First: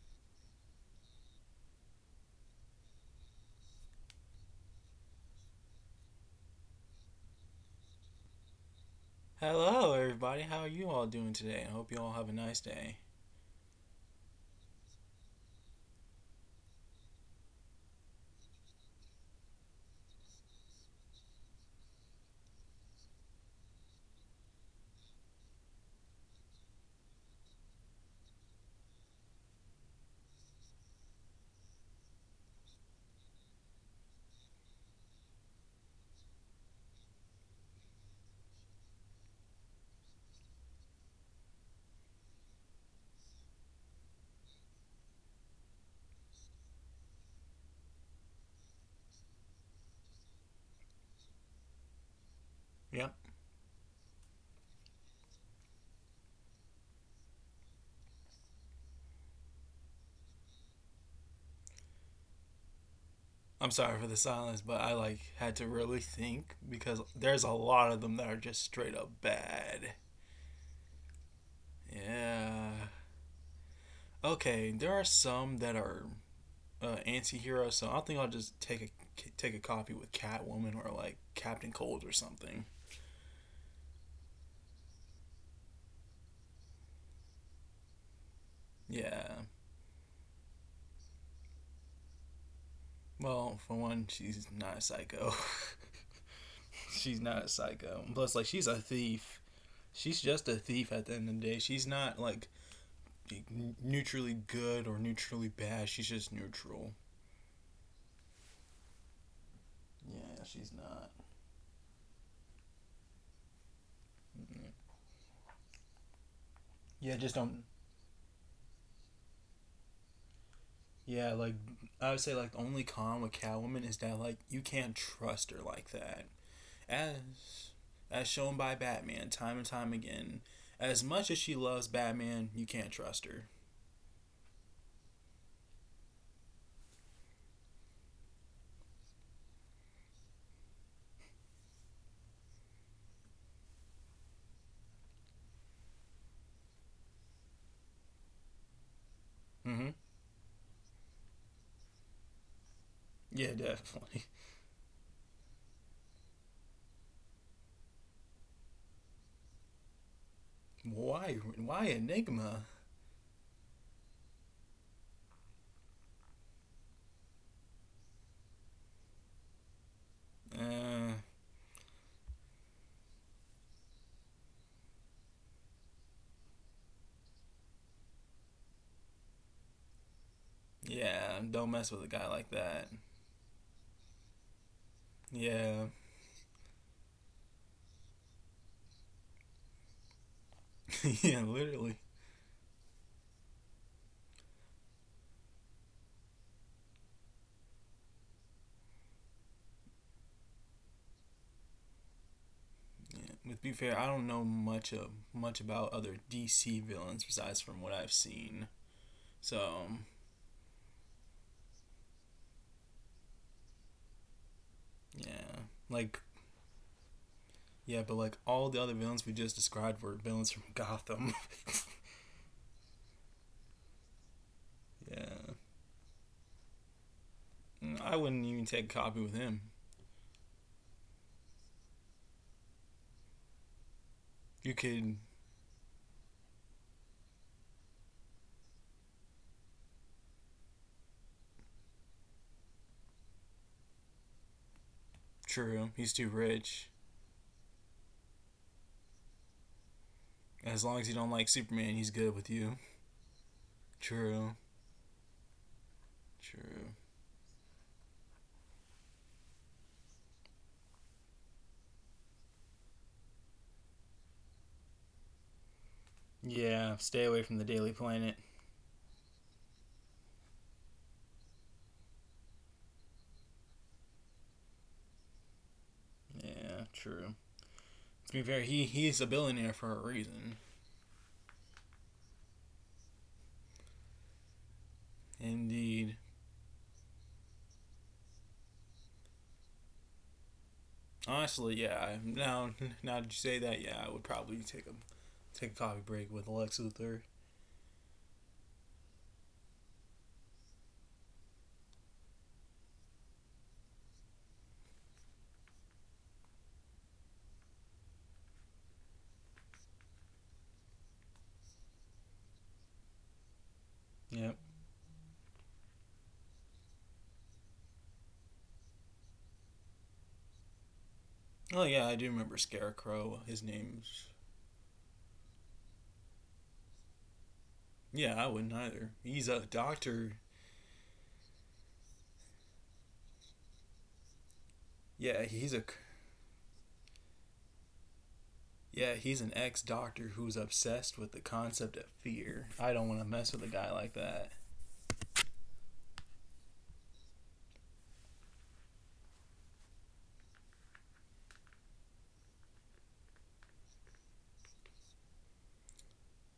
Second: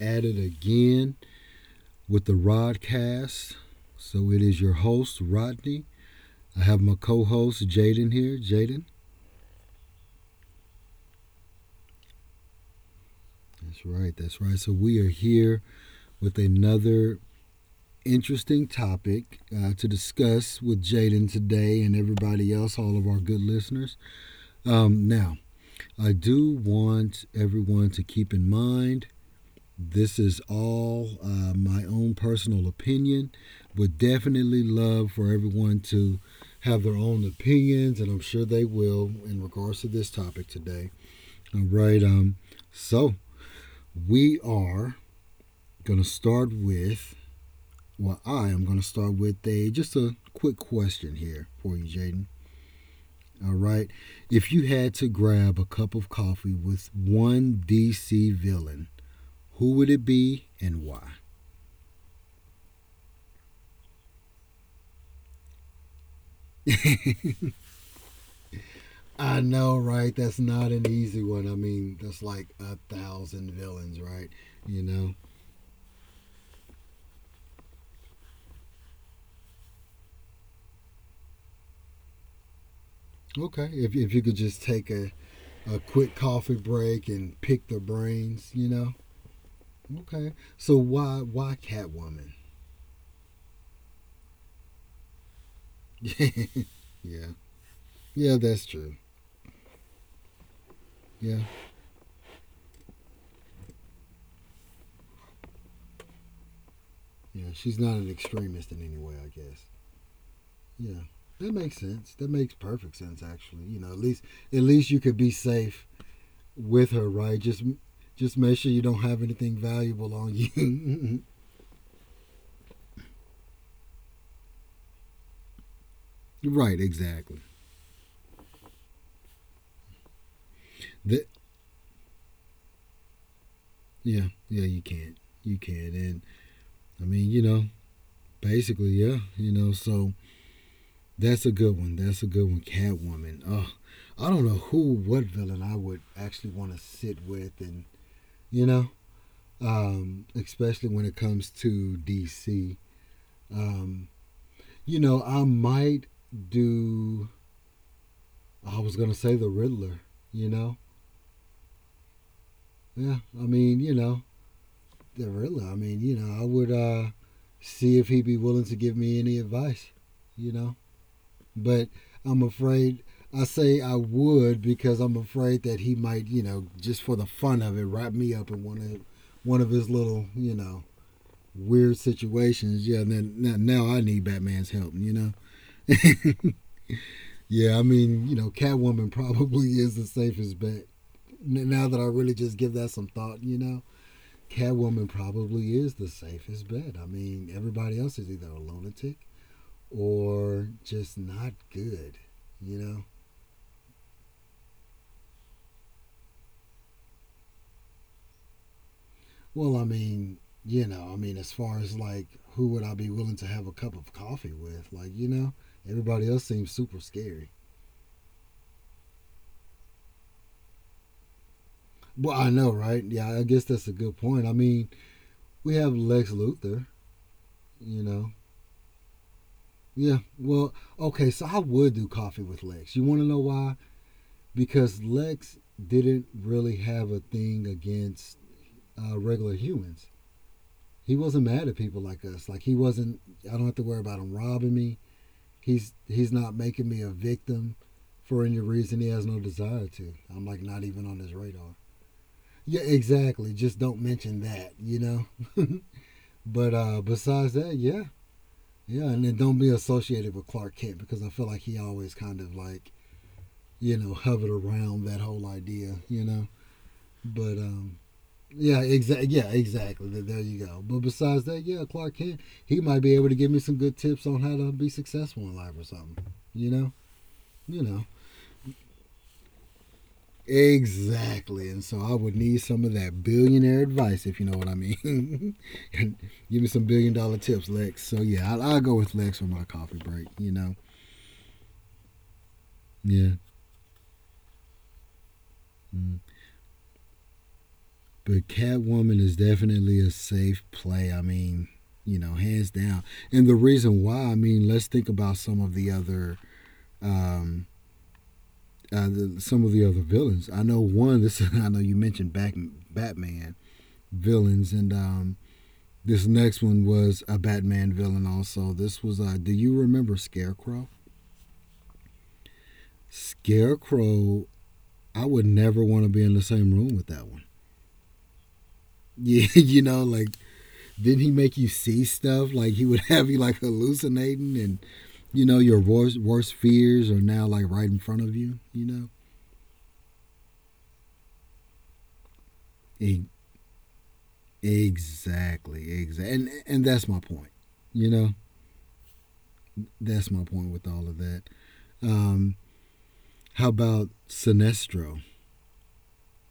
at it again with the Rodcast. So it is your host, Rodney. I have my co host, Jaden, here. Jaden, Hello, everybody. How are you all doing today? I hope you all have a nice day. that's right, that's right. So we are here with another interesting topic to discuss with Jaden today and everybody else, all of our good listeners. Now, I do want everyone to keep in mind this is all my own personal opinion. Would definitely love for everyone to have their own opinions, and I'm sure they will in regards to this topic today. All right. So we are gonna start with. Well, I am gonna start with a just a quick question here for you, Jaden. Yep. All right. If you had to grab a cup of coffee with one DC villain, who would it be and why? I'm sorry for the silence, but I like had to really think because there's a lot of them that are just straight up I know, bad. right? That's not an easy one. I mean, that's like Yeah. a thousand villains, right? Okay, You there are know? some that are anti-heroes, so I think I'll just take a copy with Catwoman or like Captain Cold or something. Okay. If you could just a quick coffee break and pick the brains, you know? Yeah. Okay. So why Catwoman? Well, for one, she's not a psycho. yeah. She's not a psycho. Plus, Yeah, like, that's she's a true. thief. She's just a thief at the end Yeah. of the day. She's not like neutrally good or neutrally bad. She's just neutral. Yeah. She's not an extremist in any way, I guess. Yeah, she's Yeah. not. That makes sense. That makes perfect sense actually. You know, at least you could be safe with her, Yeah, just right? Don't. Just make sure you don't have anything valuable on you. Yeah, like I would say, like the only con with Catwoman is that like you can't trust her like that, Right, as exactly. as shown by Batman time and time again. As That much as she loves Batman, you can't trust her. Yeah, you can't. You can't. And I mean, you know, basically, yeah, you know, so that's a good one. That's a good one. Catwoman. Oh, I don't know who what villain I would actually want to sit with and you know, Mm-hmm. Especially when it comes to DC. Yeah, Um, definitely. you know, I might do I was gonna say the Riddler, you know? Why? Why Enigma? Yeah, I mean, you know, the Riddler. I mean, you know, I would see if he'd be willing to give me any advice, you know. Uh, But I'm afraid I say I would because I'm afraid that he might, you know, just for the fun of it, wrap me up in one of his little, you know, yeah, don't mess weird with a guy like that. situations. Yeah, and then now I need Batman's help, you know. Yeah, Yeah, I mean, you know, Catwoman probably is the safest bet. yeah, Now literally. that I really just give that some thought, you know, Catwoman probably is the safest bet. I mean, everybody else is either a lunatic or just not good, you know? Yeah, to be fair, I don't know much about other DC villains besides from what I've seen. So Well, I um, mean, you know, I mean, as far as like who would I be willing to have a cup of coffee with? Like, you yeah, know, like everybody else seems super scary. yeah, but like all the other villains we just described were villains from Gotham. Well, I know, right? Yeah, I guess that's a good point. I mean, Yeah, we have Lex Luthor, you I know. wouldn't even take a copy with him. Yeah, well, okay, so I would do coffee with Lex. You want to know why? You Because could Lex didn't really have a thing against regular humans. He wasn't mad at people like us. Like he wasn't. I don't have to worry about him robbing me. True, He's he's too he's not rich. making me a victim for any reason he has no desire to. I'm like As not long as even you on don't his like radar. Superman, he's good with you. Yeah, exactly. Just don't mention True, that, you know. but true. Besides that, yeah, yeah, and then don't be associated with Clark Kent because I feel like he always kind of like you know hovered around that whole idea, you know. Yeah, stay away from But the Daily Planet. Yeah, exactly. Yeah, exactly. There you go. But besides that, yeah, Clark Kent, he might be able to give me some good tips on how to be successful in life or something. You Yeah, know, true. you know. To be fair, he's a billionaire for a reason. Exactly. And so I would need some of that billionaire advice, if you know what I mean. Indeed. give me some billion dollar tips, Lex. So yeah, I'll go with Lex for my coffee break. You know. Honestly, yeah. Now, that you Yeah. say that, yeah, I would probably take a coffee Mm. break with Lex Luthor. But Catwoman is definitely a safe play. I mean, you know, hands down. And the reason why, I mean, let's think about some of the other um, some of the other villains. I know one. This I know you mentioned back, Batman Yeah. villains, and this next one was a Batman villain. Also, this was. Do you remember Scarecrow? Oh yeah, I do remember Scarecrow. His name's Scarecrow. I would never want to be in the same room with that one. Yeah, I wouldn't either. He's Yeah, a you know, like doctor. didn't he make you see stuff? Like he would have you like hallucinating, and Yeah, you know he's your a worst fears are now like right in front of you. You know, yeah, he's an ex doctor who's obsessed with the concept of fear. I don't want to e- mess with a guy like that. exactly, exactly, and that's my point. You know, that's my point with all of that. Um, how about Sinestro?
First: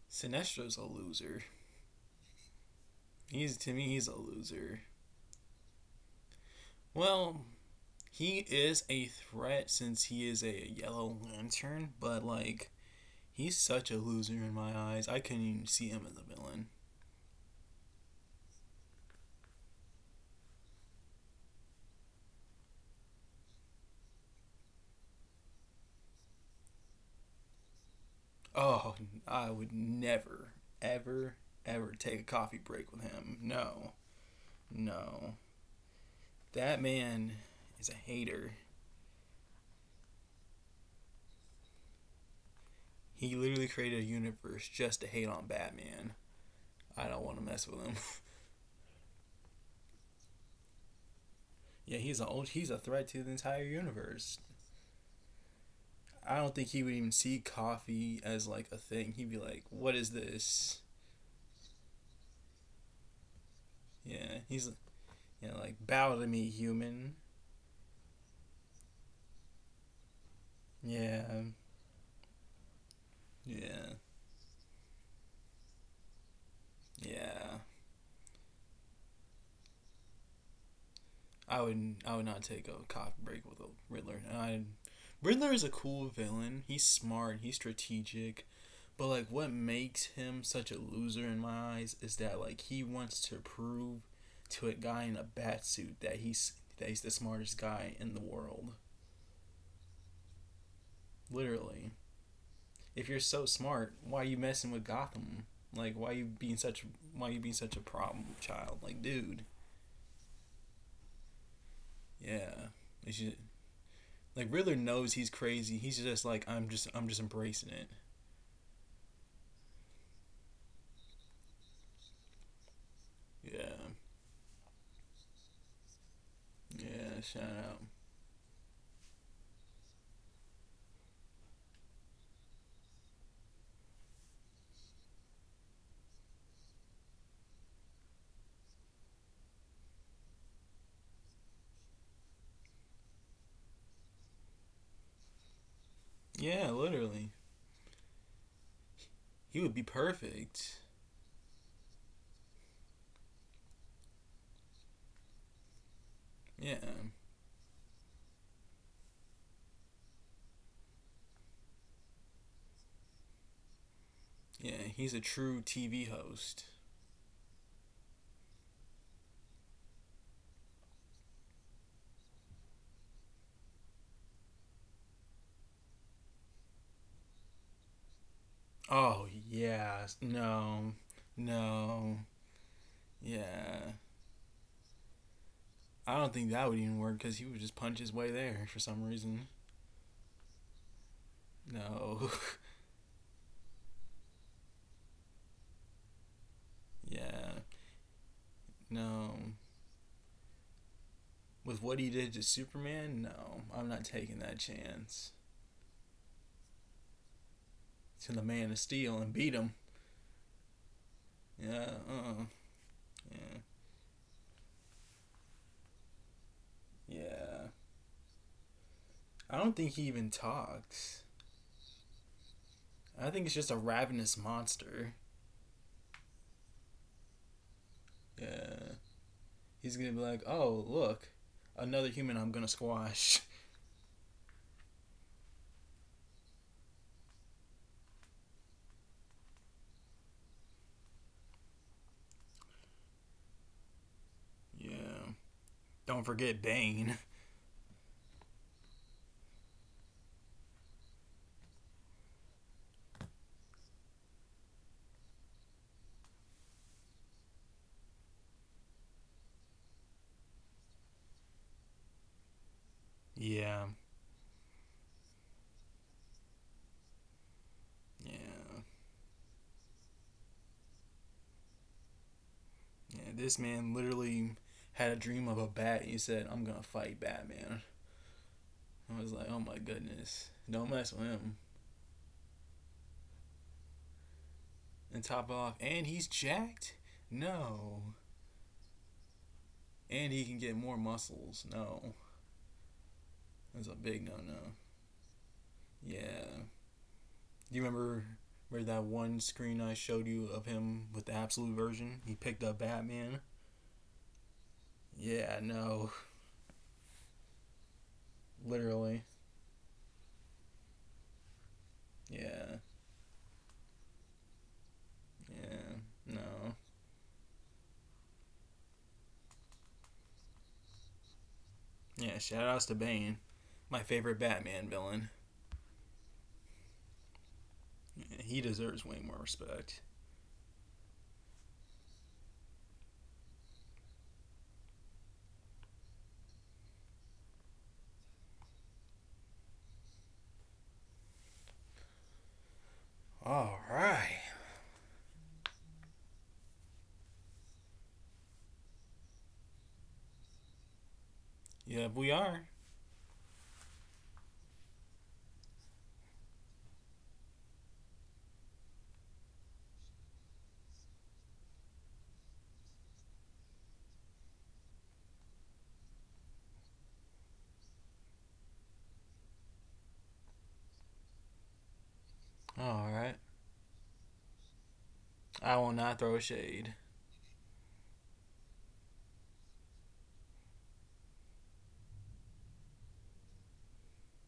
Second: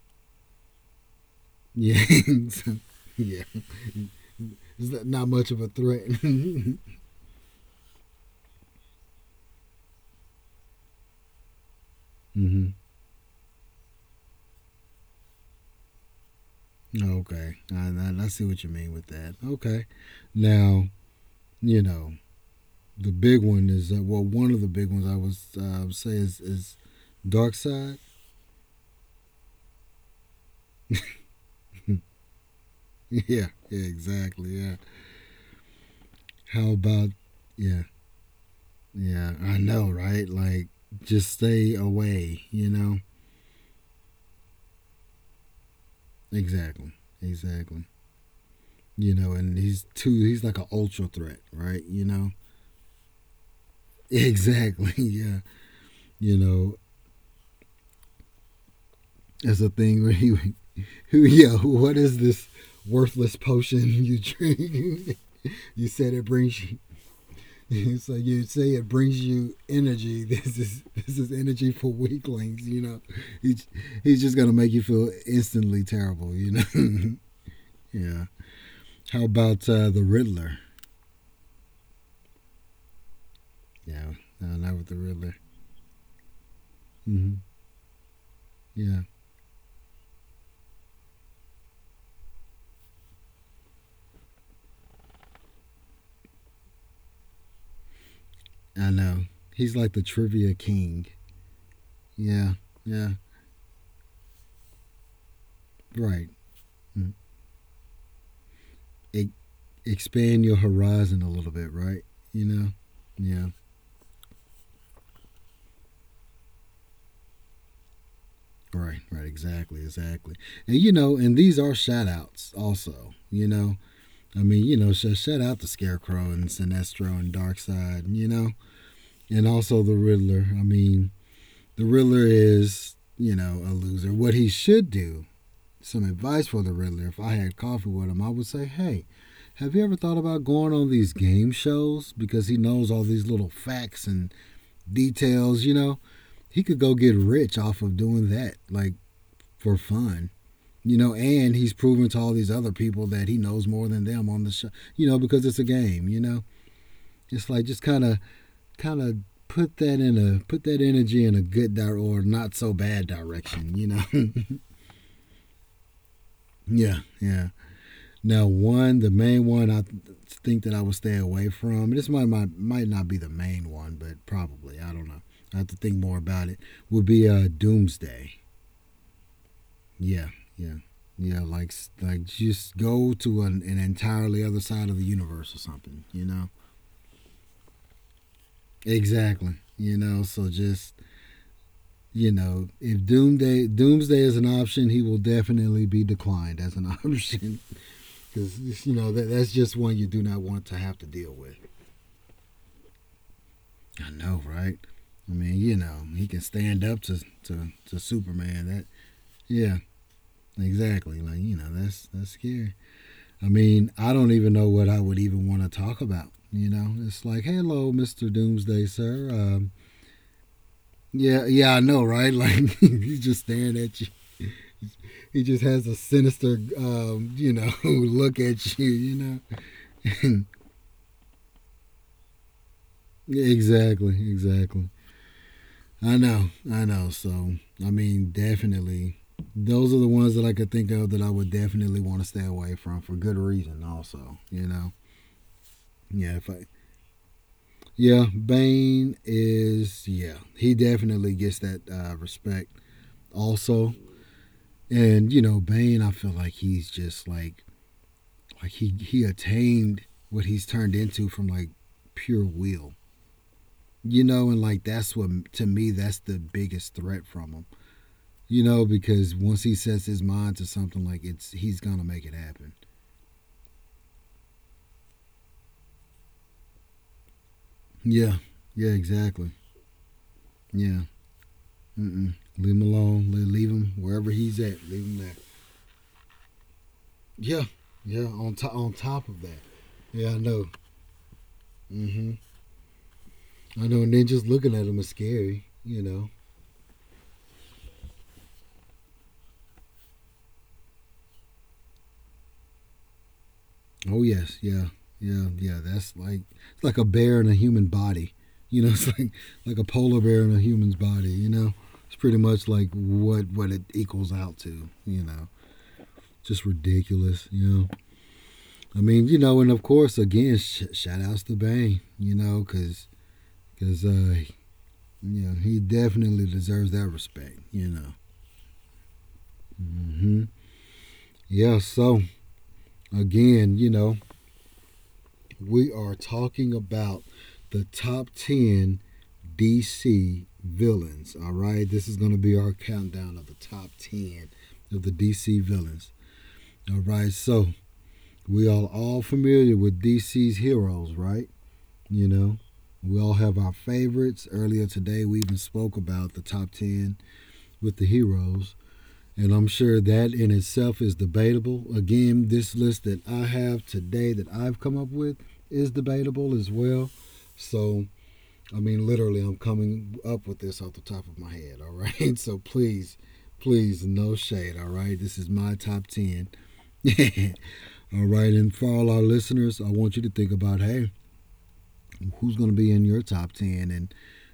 Sinestro's a loser. Yeah, yeah. He's, to me, he's a loser. It's not- much of a threat. Well, he is a threat since he is a Yellow Lantern, but hmm like he's such a loser in my eyes. I couldn't even see him as a villain. Okay, see what you mean with that. Okay, now you know the big one is well, one of the big ones I was say is Dark Side. Oh, I would never, ever, ever yeah, take a coffee break with him. yeah, No, exactly. Yeah. no. How That about man yeah, is a hater. yeah. I know, right? Like, just stay away. You know, He literally created a universe just to hate on Batman. exactly, I don't want to mess exactly. with him. You know, and he's like an ultra threat, right? Yeah, You he's a know, old, he's a threat to the entire universe. exactly, yeah, you I don't think know, he would even see coffee as like a thing. He'd be it's like, a "What thing where is he, this?" who, yeah, what is this worthless potion you Yeah, he's drink? yeah, like you said bow it to me, brings you. human. So you say it brings you energy. This Yeah, is energy for weaklings. You know, he, yeah, he's just gonna make you feel instantly terrible. You know, yeah. yeah. How about the Riddler? I would not take a coffee break with a Yeah, Riddler. no, I not with the Riddler. Riddler is a cool villain. He's Mm-hmm. smart. He's strategic. Yeah, But like, what makes him such a loser in my eyes is that like he wants to prove to a guy in a bat suit that he's the smartest guy in the world. I know. He's like the trivia king. Literally, Yeah, yeah, if you're so smart, why are you messing with Gotham? Like, right. Mm. why are you being such a problem child? Like, E- dude, expand your horizon a little bit, right? You yeah, know? it's just, Yeah, like Riddler knows he's crazy. He's just like I'm just embracing it. right, right, exactly, exactly. And, you know, and these are shout outs also, you know? Yeah, I mean, you know, shout out to Scarecrow and Sinestro yeah, and shout out. Darkseid, you know? And also the Riddler. I mean, the Riddler is, you know, a loser. What he should do some advice for the Riddler, if I had coffee with him, I would say, hey, have you ever thought about going on these game shows? Because he knows all these little facts and details, you know? He Yeah, could go get literally. rich off of doing that, like He for would be fun, perfect. you know? And he's proven to all these other people that he knows more than them on the show, you know, because it's a game, you know? Yeah, It's like just kind of put that in a put that energy in a good or not so bad direction you know yeah, he's a true TV host. yeah yeah Now, the main one think that I would stay away from. This might, might not be the main one, but probably I don't know. I have to think more about it. Would be Doomsday. Oh, yeah, Yeah, yeah, no, yeah. No, Like just go to an yeah. entirely other side of the universe or something. I You don't know think that would even work because he would just punch his way there for some reason. exactly. You know so just you No, know if Doomsday is an option, he will definitely be declined as an option yeah, because you know that that's no. just one you do not want to have to deal with. With what he did to Superman, no, I'm not I know, taking that right? I chance. mean, you know, he can stand up to To the Superman. Man of Steel and beat him. yeah, exactly. Like you know, Yeah, that's scary. I yeah, mean, I don't even know what I would even want to talk about. You know, it's like, yeah. hello, Mister Doomsday, sir. I don't think he even talks. Yeah, yeah, I know, right? Like he's I just think it's just staring a at you. ravenous monster. He just has a sinister, you know, look at you. Yeah. You know. He's gonna be like, oh, look, another human I'm gonna squash. exactly, exactly. I know, I know. So, I mean, definitely, those are the ones that I could think of that I would definitely want to stay away from for good reason. Also, you know, Yeah. Don't yeah, if forget I, Bane. yeah, Bane is, yeah, he definitely gets that respect. Also, and you know, Bane, I feel like he's just like he attained what he's turned into from like pure will, Yeah. you know, and like that's what to me that's the biggest threat from him. You Yeah. know, because once he sets his mind to something, like it's he's gonna make it happen. Yeah. This man literally had a dream of a bat and he said, I'm gonna fight Batman. Yeah, yeah, I was like, exactly. oh my goodness. Don't Yeah, mess with him. Mm-mm. Leave him alone. Leave him wherever he's at. Leave him And there. top off, and he's jacked? Yeah, No. yeah. On top of that. Yeah, And I he can know. get more muscles? Mm No. hmm I That's a know. And then big no just no. looking at him is scary. You know. Yeah. Do you remember where that one screen I showed you of him with the absolute version? He picked up Batman. Oh yes, yeah, yeah, Yeah, yeah. no, That's like it's like a bear in a human body. You know, it's literally. Like a polar bear in a human's body. You know, it's pretty much Yeah, like what it equals out to. You know. yeah, Just no. ridiculous, you know. I mean, you know, and of course, again, shout outs to Bane, you Yeah, know, shoutouts to because Bane, my because uh, favorite Batman villain. you know he definitely deserves that respect, you know. Yeah, he deserves way more respect. Mm-hmm. Yeah. So again, you know, we are talking about the top ten DC villains. All right, this is going to be our countdown of the All top right. ten of the DC villains. All right, So we are all familiar with DC's heroes, right? Yeah, You we know, are. we all have our favorites. Earlier today, we even spoke about the top 10 with the heroes. And I'm sure that in itself is debatable. Again, this list that I have today that I've come up with is debatable as well. So, I mean, literally, I'm coming up with this off the top of my head. All right. So All please, right. please, no shade. All right. This is my I will top not throw 10. shade. All right. And for all our listeners, I want you to think about, hey, who's going to be in your top 10? And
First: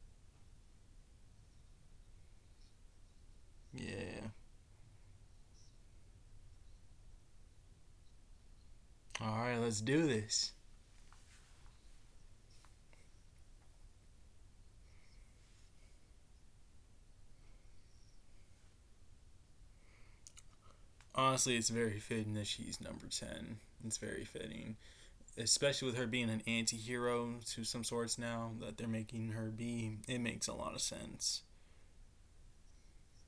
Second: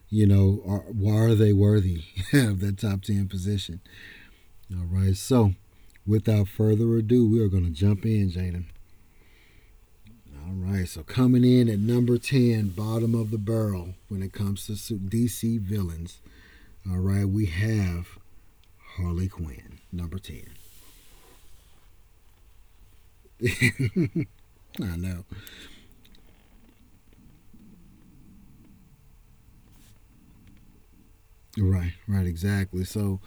why are they worthy of that top 10 position? Yeah. All right. So, without further ado, we are going to jump in, Jaden. All right, let's do this. All right. So coming in at number 10, bottom of the barrel when it comes to DC villains. All right. We have Harley Quinn, number 10. Honestly, it's very fitting that she's number 10. It's very fitting. I know. Especially with her being an anti-hero to some sorts, now that they're making her be, it makes a lot of sense. Right, right, exactly. So,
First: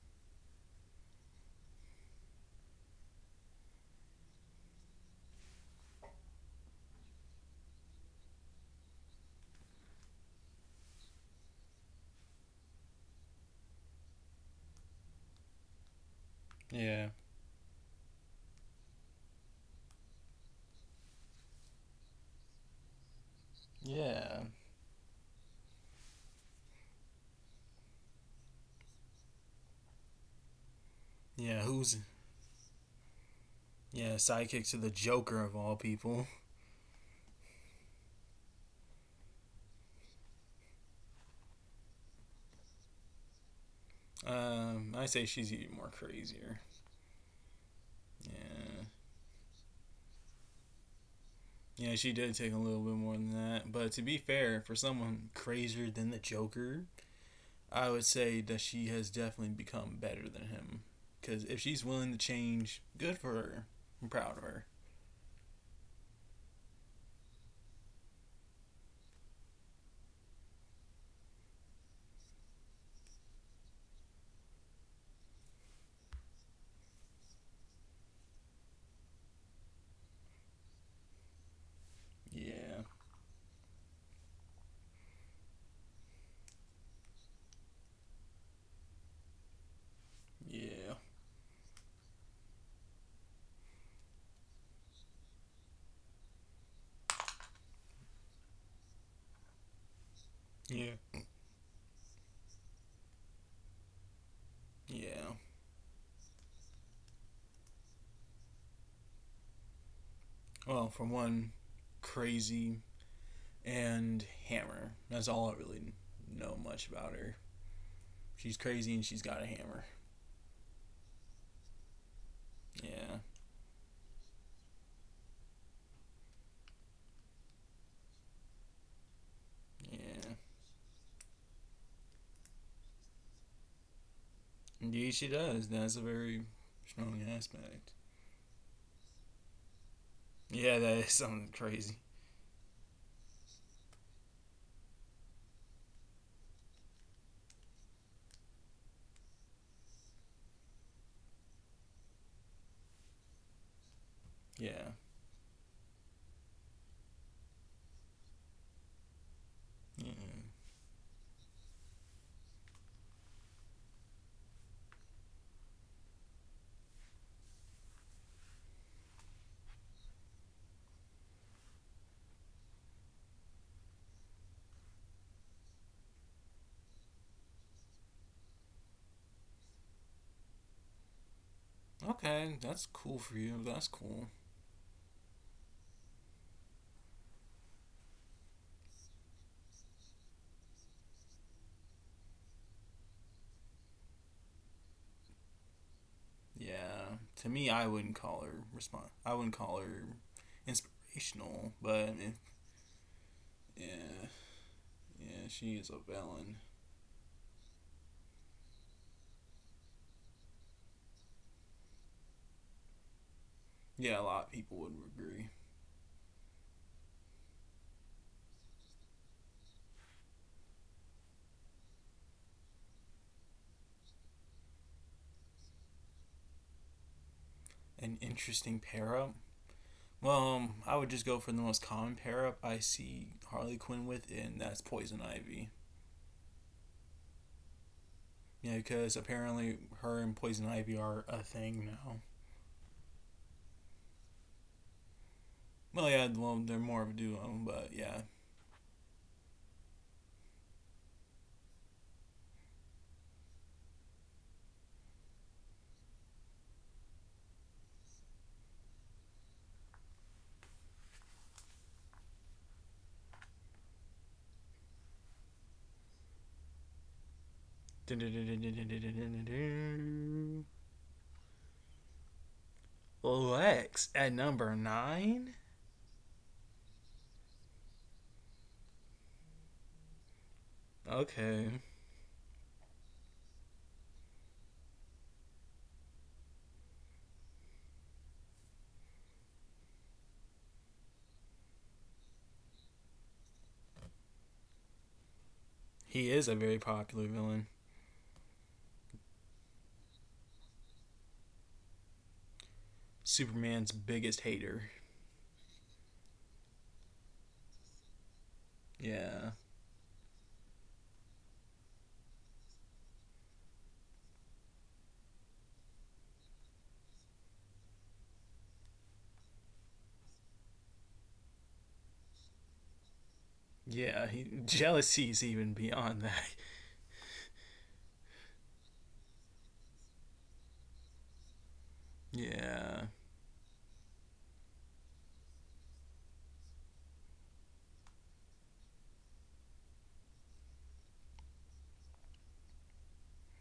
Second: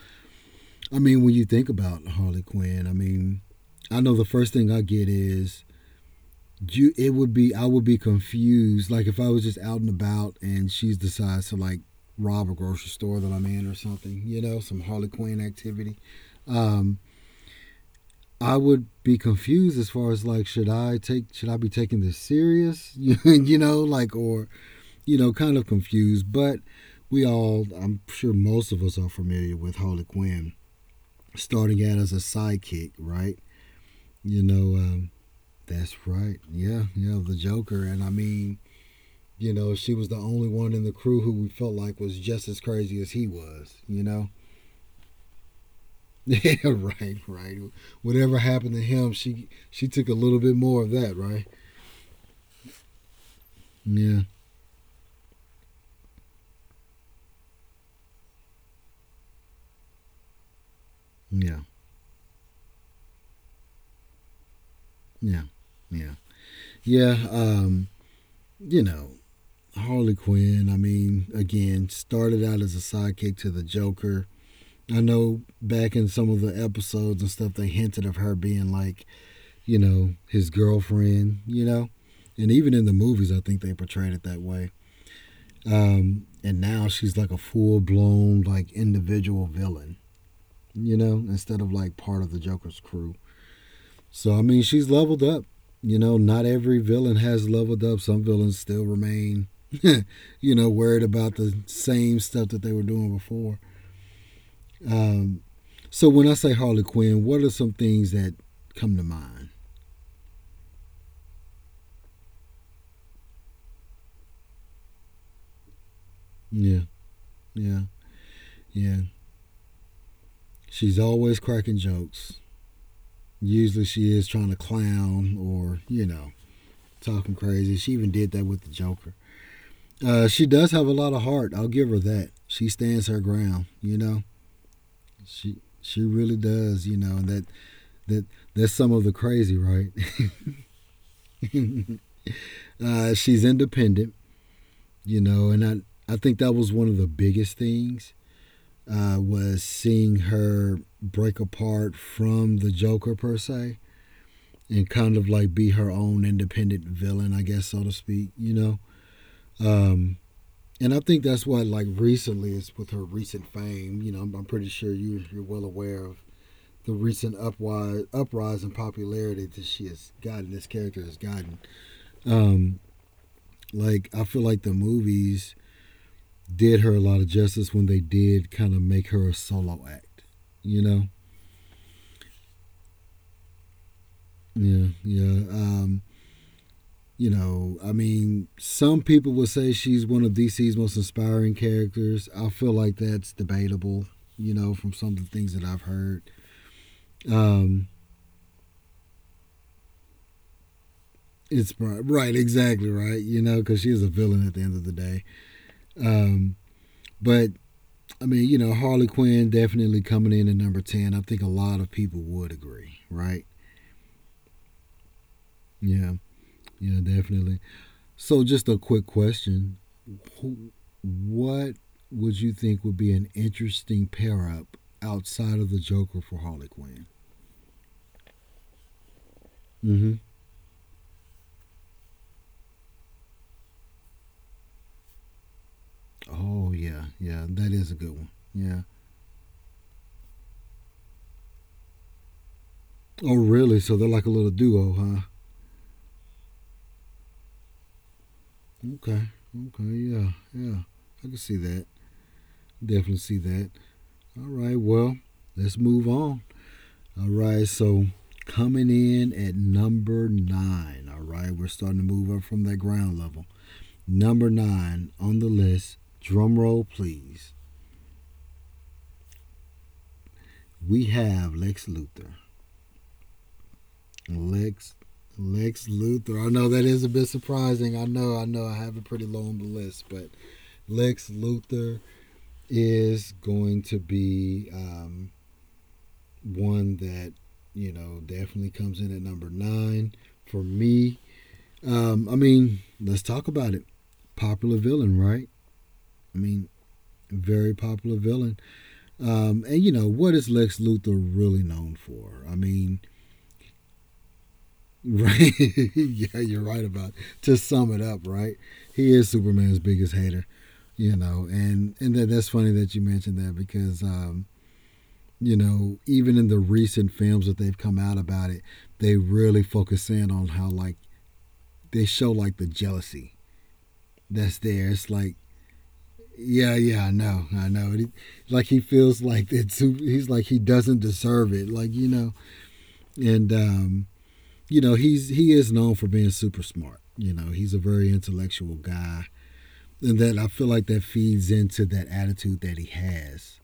I mean, when you think about Harley Quinn, I mean, I know the first thing I get is you it would be I would be confused. Like if I was just out and about and she decides to like rob a grocery store that I'm in or something, you know, some Harley Quinn activity. Um, Yeah. I would be confused as far as like should I be taking this serious? You know, like, Yeah. or you know, kind of confused. But we all I'm sure most of us are familiar with Harley Quinn Yeah, starting who's out as a sidekick, right? yeah, You sidekick to know, the um, Joker of all that's people. right. Yeah, yeah, the Joker. And I mean, you know, she was the only one in the crew who we felt like was just as crazy as he was. You know, I say she's even more yeah, crazier. right, right. Whatever happened Yeah. to him, she took a little bit more of that, right? Yeah, she did take a little bit more than that, but to be Yeah, fair, for someone crazier than the Joker, I would say that she has definitely become better than him, because if yeah, she's willing to change, good for her. I'm proud of her. yeah, yeah, yeah. You know, Harley Quinn. I mean, again, started out as a sidekick to the Joker. I know back in some of the episodes and stuff, they hinted of her being like, you know, his girlfriend, you know. And even Yeah. in the movies, I think they portrayed it that way. And now she's like a full blown like individual villain, Yeah. you know, instead of like part of the Joker's crew. So I mean, she's leveled up. You know, not every villain has leveled up. Some villains still remain, you know, worried Yeah. about the same stuff that they were doing before. Yeah. Um, so when I say Harley Quinn, what are some things that come to mind? Well, for one, crazy and hammer. That's all I really know Yeah, much about her. yeah, She's crazy yeah. and she's got a hammer. She's always cracking jokes. Yeah. Usually she is trying to clown or, you know, talking crazy. She even did that with the Joker. Yeah. She does have a lot of heart. I'll give her that. She stands her ground. You know, Indeed, she she does. That's she a really very does. You know strong that aspect. that that's some of the crazy, right? Yeah, that is something crazy. She's independent. You know, and I think that was one of the biggest things was seeing her break apart from the Joker per se and Yeah. kind of like be her own independent villain, I guess so to speak. You know. Yeah. Um, And I think that's why, like recently, is with her recent fame. You know, I'm pretty sure you you're well aware of the uprise in popularity that she has gotten. This character has gotten. Um, like I feel like the movies did her a lot of justice when they did kind of make her a solo act. You know, Okay, that's cool for you. That's cool. yeah, yeah. You know, I mean, some people would say she's one of DC's most inspiring characters. I feel like that's debatable. You know, from some of the things that I've heard. Yeah. To me, I Um, wouldn't call her respond. I wouldn't call her inspirational, it's right, but eh. right, exactly right. You know, because she is a Yeah, villain at the end of the day. yeah, she is a villain. Um, but I mean, you know, Harley Quinn definitely coming in at number ten. I think a lot of people would agree, right? Yeah, a lot of people would agree. Yeah, yeah, definitely. So, just a quick question: who, what would you think would be an interesting pair up outside of the Joker for Harley Quinn? An interesting pair up? Mm-hmm. Well, I would just go for the most common pair up I see Harley Quinn with, and that's Poison Ivy. Oh yeah, yeah, that is a good one. Yeah, Yeah. because apparently her and Poison Ivy are a thing now. Oh really? So they're like a little duo, huh? Well, yeah, well, they're more of a duo, but yeah. Okay. Okay. Yeah. Yeah. I can see that. Definitely see that. All right. Well, let's move on. All right. So coming in at number nine. All right. We're starting to move up from that ground level. Number nine on the list. Drum roll, please. We have Lex Luthor. Lex at number Lex nine? Lex Luthor. I know that is a bit surprising. I know, I know I have it pretty low on the list, but Lex Okay. Luthor is going to be one that you know definitely comes in at number nine for me. I mean, let's talk about it. Popular villain, right? He I is a mean, very popular villain. very popular villain. And you know what is Lex Luthor really known for? I mean, Superman's biggest hater. right? Yeah, you're right about it. To sum it up, right? He is Yeah. Superman's biggest hater. You know, and that, that's funny that you mentioned that because you know, even in the recent films that they've come out about it, they really focus in on how like they show like the jealousy Yeah, he, that's there. It's like, jealousy's even beyond that. yeah, yeah, I know, I know. Like he feels like it's he's like he doesn't deserve it, like you know, Yeah. and you know he is known for being super smart. You know, he's a very intellectual guy, and that I feel like that feeds into that attitude that he has.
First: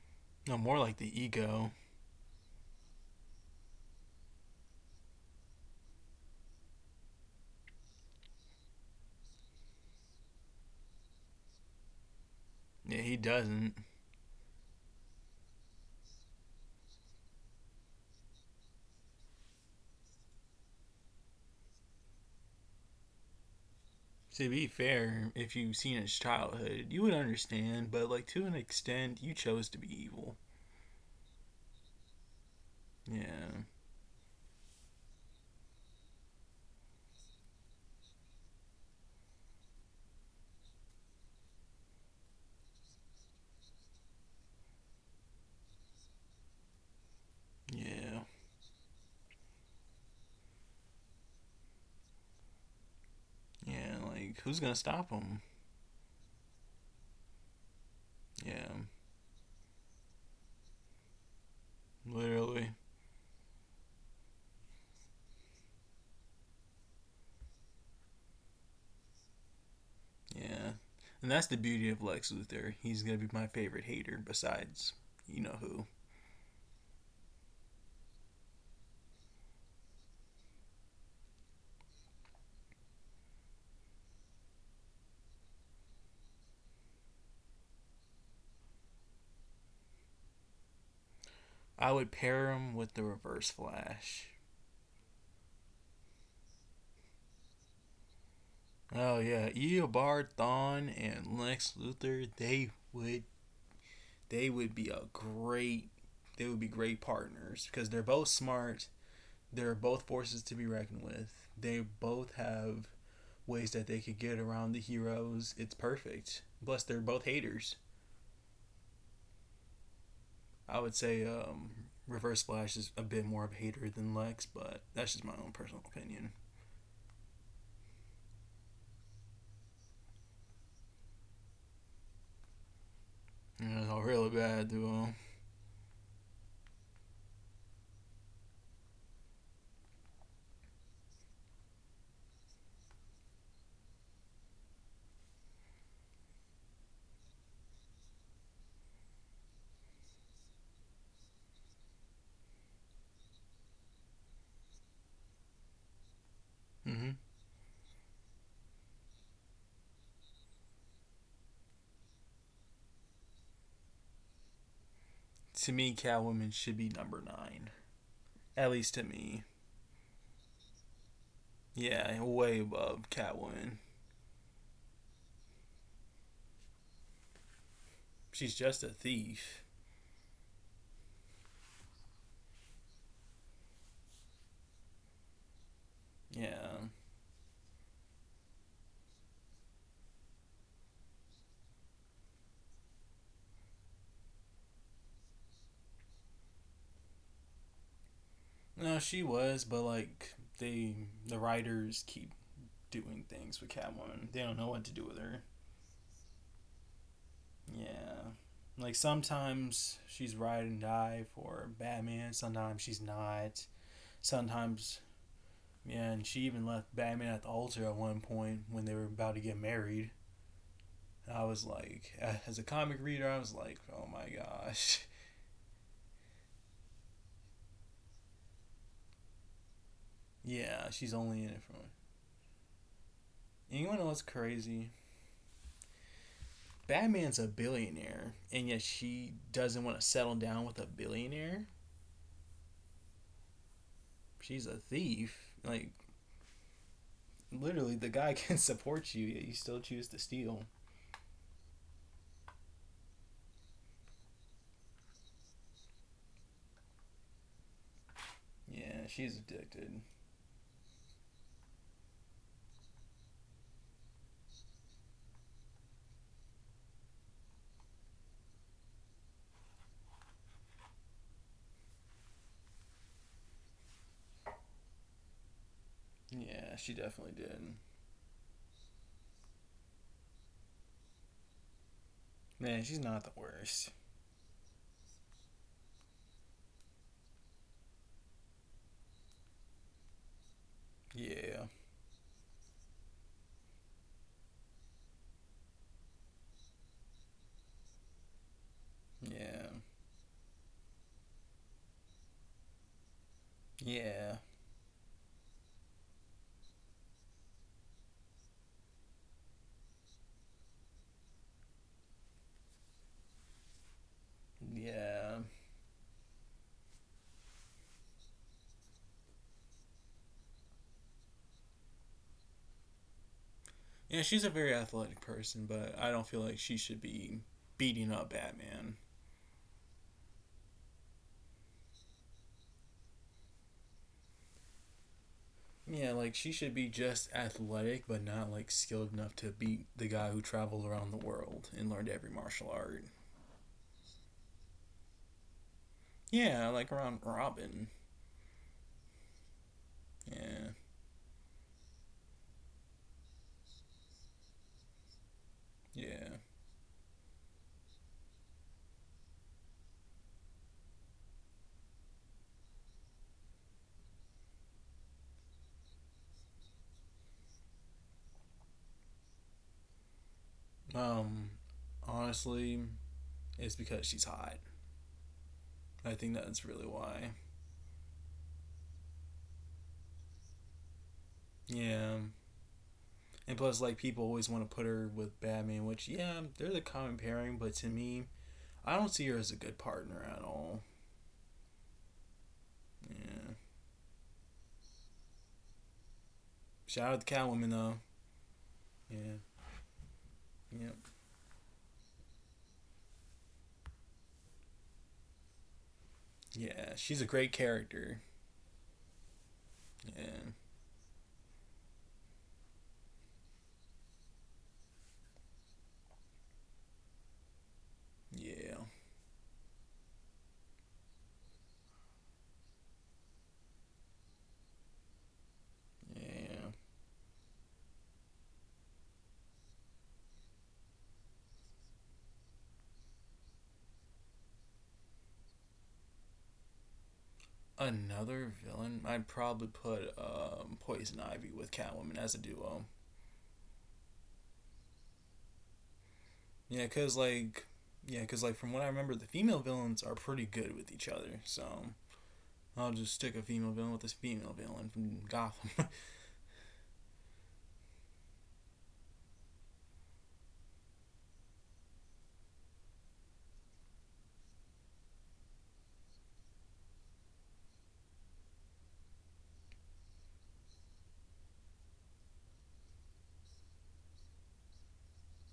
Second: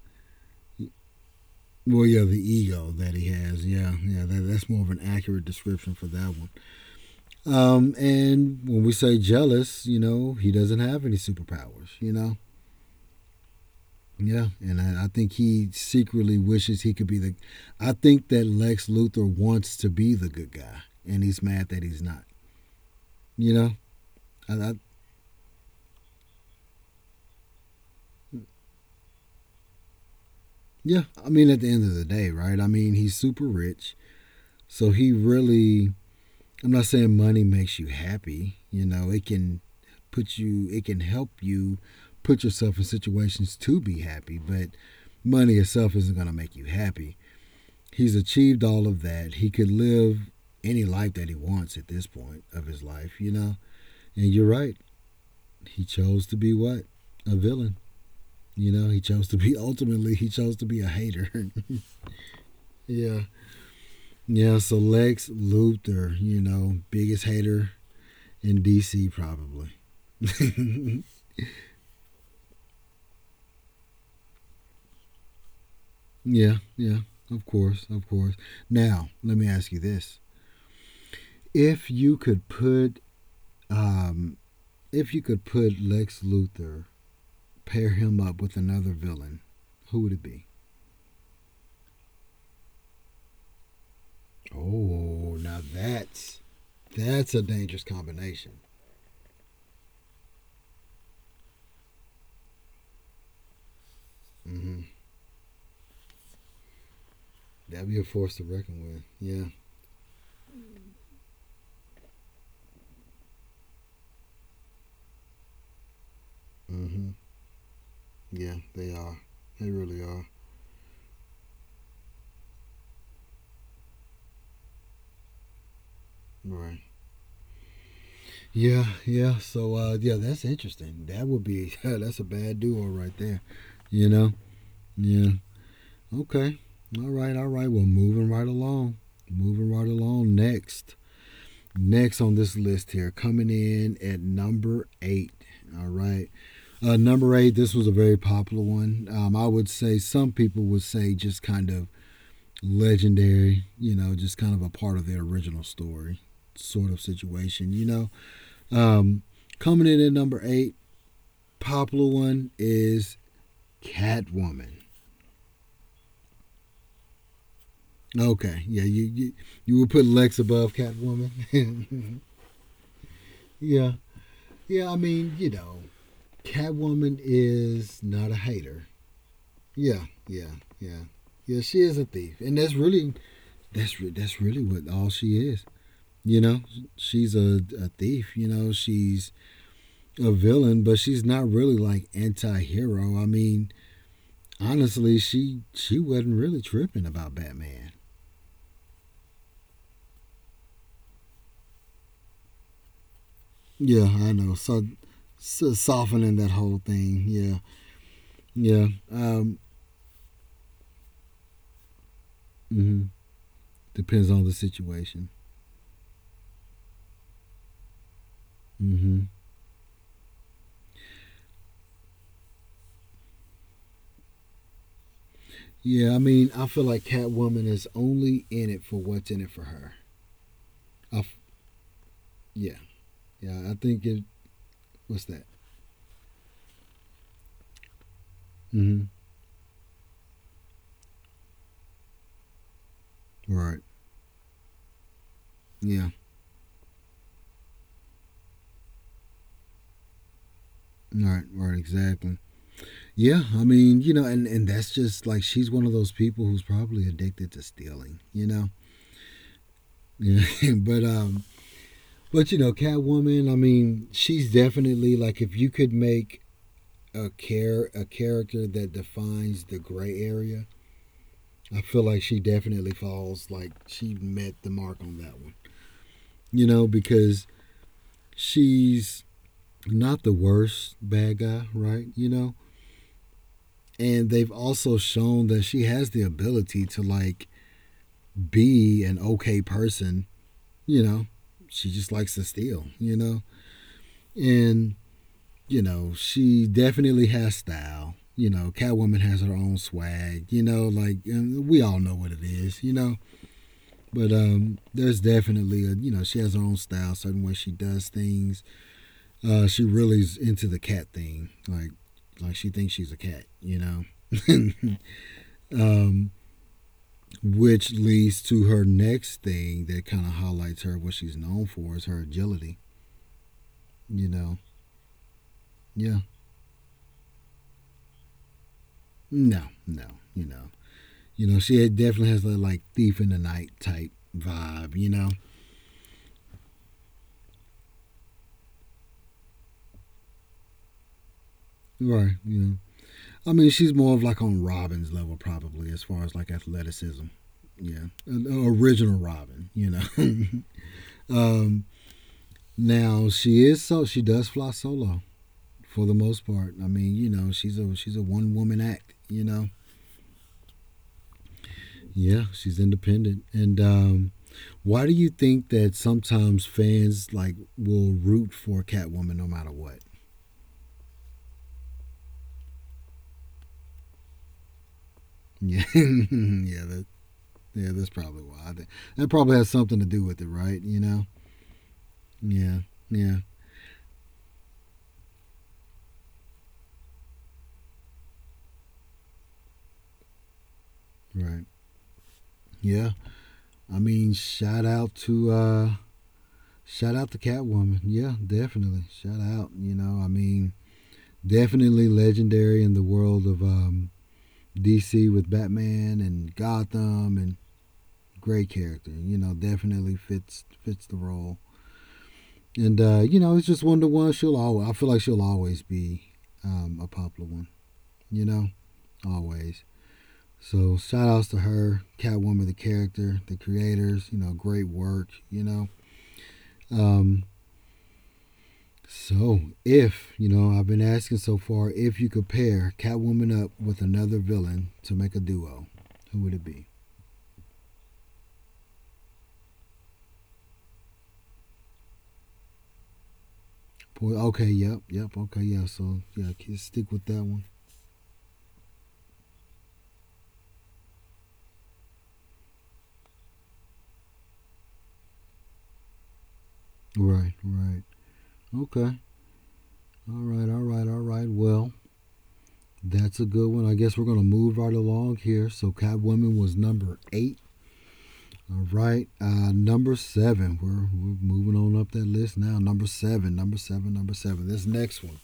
No, more like the ego. Well, yeah, the ego that he has. Yeah, yeah, that, that's more of an accurate description for that one. And when we say jealous, you know, he doesn't have any superpowers, you know? Yeah, he doesn't. Yeah. And I think he secretly wishes he could be the. I think that Lex Luthor wants to be the good guy, and he's mad that he's not, you know? To I, be I, fair, if you've seen his childhood, you would understand, but like, to an extent, you chose to be evil. yeah. I mean, at the end of the day, right? I mean, he's super Yeah, rich. So he really. I'm not saying money makes you happy. You know, it can it can help you put yourself in situations to be happy, but money itself isn't going to make you happy. yeah, He's achieved all of that. He could live any life that he wants at this point of his life, you know. yeah. And Like, you're who's gonna right. stop him? He chose to be what? A villain. You Yeah, know, he chose to be ultimately he chose to be a hater. literally. yeah. Yeah, so Lex Luthor, you know, biggest hater in DC probably. Yeah. And that's the beauty of Lex Luthor. He's gonna be my favorite hater besides you know who. Yeah, yeah. Of course, of course. Now, let me ask you this. If you could put um if you could put Lex Luthor, pair him up with another villain, who would it be? I would pair him with the Reverse Flash. Oh, now that's a dangerous combination. Oh yeah, Eobard Thawne and Lex Luthor, they would Mm-hmm. be a great they would be great partners because That'd they're be a both force to smart. reckon with. Yeah. They're both forces to be reckoned with. They both have ways that they could get around the heroes. It's perfect. Plus, they're Mm-hmm. both haters. Yeah, they are. They really are. I would say Reverse Flash is a bit more of a hater than Lex, but that's just my own personal opinion. Right. Yeah, yeah. So, yeah, that's interesting. That would be yeah. That's a bad duo right there. It's all You really know. bad duo. Yeah. Okay. All right. All right. Well, moving right along. Moving right along. Next. Next on this list here, coming in at number eight. All right. Number eight, this was a very popular one. I would say some people would say just kind of legendary, you know, just kind of a part of their original story sort Mm-hmm. of situation, you know. Um, Coming in at number eight, popular one is Catwoman. To me, Catwoman should be number nine. At Okay, least yeah, to me. You would put Lex above Catwoman. Yeah, way above Catwoman. Yeah, yeah, I mean, you know, Catwoman is not a She's just a hater. thief. Yeah, yeah, yeah. Yeah, she is a thief. And that's really that's really what all she is. You know, Yeah. she's a thief. You know, she's a villain, but she's not really like anti-hero. I mean, honestly, she wasn't really tripping about Batman. No, she was, but like they, the writers keep doing things with Yeah, Catwoman. I They don't know. know what So, to do with her. so softening that whole thing. Yeah, Yeah, yeah. like sometimes she's ride and die for Batman. Sometimes she's Mhm. not. Depends on the Sometimes, situation. yeah, and she even left Batman at the altar at one point when they were Hmm. about to get married. I was like, as a comic reader, I was like, oh my gosh. Yeah, I mean, I feel like Catwoman is only in it for what's in it for her. Yeah, she's I f- only in it for one. yeah, yeah. I You know think what's it. crazy? What's that? Batman's a billionaire, and yet Hmm. she doesn't want to settle down with a billionaire. Right. She's a thief. Like Yeah. literally, the guy can support you, yet you still choose to steal. Right, right, exactly. Yeah, I mean, you know, and that's just like she's one of those people who's probably addicted to stealing, you know. Yeah, she's addicted. Yeah, but you know, Catwoman. I mean, she's definitely like if you could make a character that defines the gray area, I feel like she definitely falls like she met the mark on that one, you Yeah, know, she definitely because did. she's not the worst bad guy, right? You know, Man, she's not the worst. and they've also shown that she has the ability to like be an okay person, you know, Yeah, she just likes to steal, you know? And, you know, she definitely has style. You know, Catwoman has her yeah, own swag, you know, like we all know what it is, you know. yeah, But there's definitely a she has her own style, certain way she does things. She really is into the cat thing. Like she thinks she's a cat, you know. yeah. um which leads to her next thing that kind of highlights her what she's known for is her agility, Yeah, you she's a know. very athletic person, but I Yeah, don't feel like she should be beating up Batman. no, no, you know, she definitely has that like thief in the night type vibe, you know. Yeah, like she should be just athletic, but not like skilled enough to beat the guy who traveled around the world and learned every Right, martial yeah, art. I mean she's more of like on Robin's level probably as far as like Yeah, like around athleticism. Robin. Yeah, original Robin, you know. Yeah, um now she is, so she does fly solo for the yeah. most part. I mean, you know, she's a one woman act, you know. Yeah, she's independent. And why do you think that sometimes fans like will root for Catwoman no matter what? Um, Honestly, it's because she's hot. Yeah, I think that's really yeah, that, why. yeah. That's probably why. I think that probably has something to do with it, right? You know? Yeah, Yeah, yeah, and plus, like people always want to put her with Batman, which yeah, they're the common pairing, but to me, I don't see her as a good partner at all. right. Yeah. Yeah. I mean, Shout shout out out to to Catwoman Catwoman. though. Yeah, definitely. Shout Yeah. out. You know, I mean, Yeah. definitely legendary in the world of DC with Batman and Yeah. She's a Gotham and great character. great character. You know, definitely Yeah. fits the role. And you know, it's just one to one. She'll always. I feel like she'll always be a popular one. You know, Yeah. always. So shout outs to her, Catwoman, the character, the creators. You know, great work. You know. Yeah. Um, so if you know, I've been asking so far if you could pair Catwoman up with another villain to make a duo, who would it be? Another villain, I'd probably put Poison Ivy with Catwoman as a duo. Okay, yep, yep, okay, yeah. So yeah, Yeah, cause stick with that like, one. yeah, cause like from what I remember, the female villains are pretty good with each other. So I'll just stick a female villain with this female villain from Gotham. Right, right. Okay. All right, all right, all right. Well, that's a good one. I guess we're going to move right along here. So Catwoman was number eight. All right, number seven. We're moving on up that list now. Number seven, number seven, number seven. This next one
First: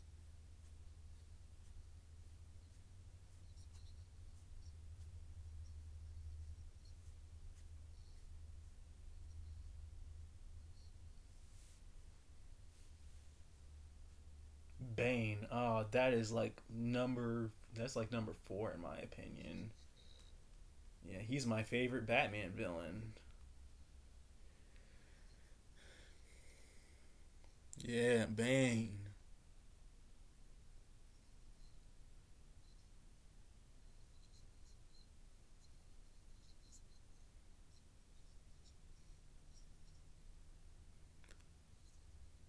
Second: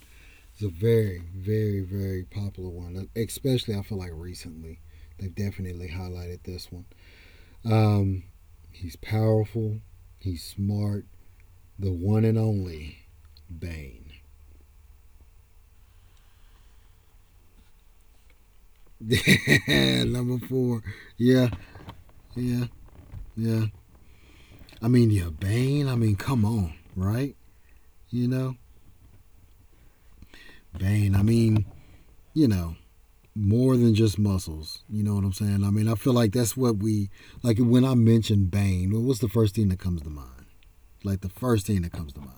is a very, very, very popular one, especially I feel like recently. They've definitely highlighted this one. Um, he's powerful, he's smart, the one and only Bane. Bane. Oh, that is like number. That's like number four in my opinion. Number four. Yeah, Yeah, he's my favorite Batman yeah, villain. yeah. I mean, yeah, Bane. I mean, come on, right? You Yeah, know, Bane. Bane. I mean, you know, more than just muscles. You know what I'm saying? I mean, I feel like that's what we like. When I mention Bane, well, what's the first thing that comes to mind? Like the first thing that comes to mind.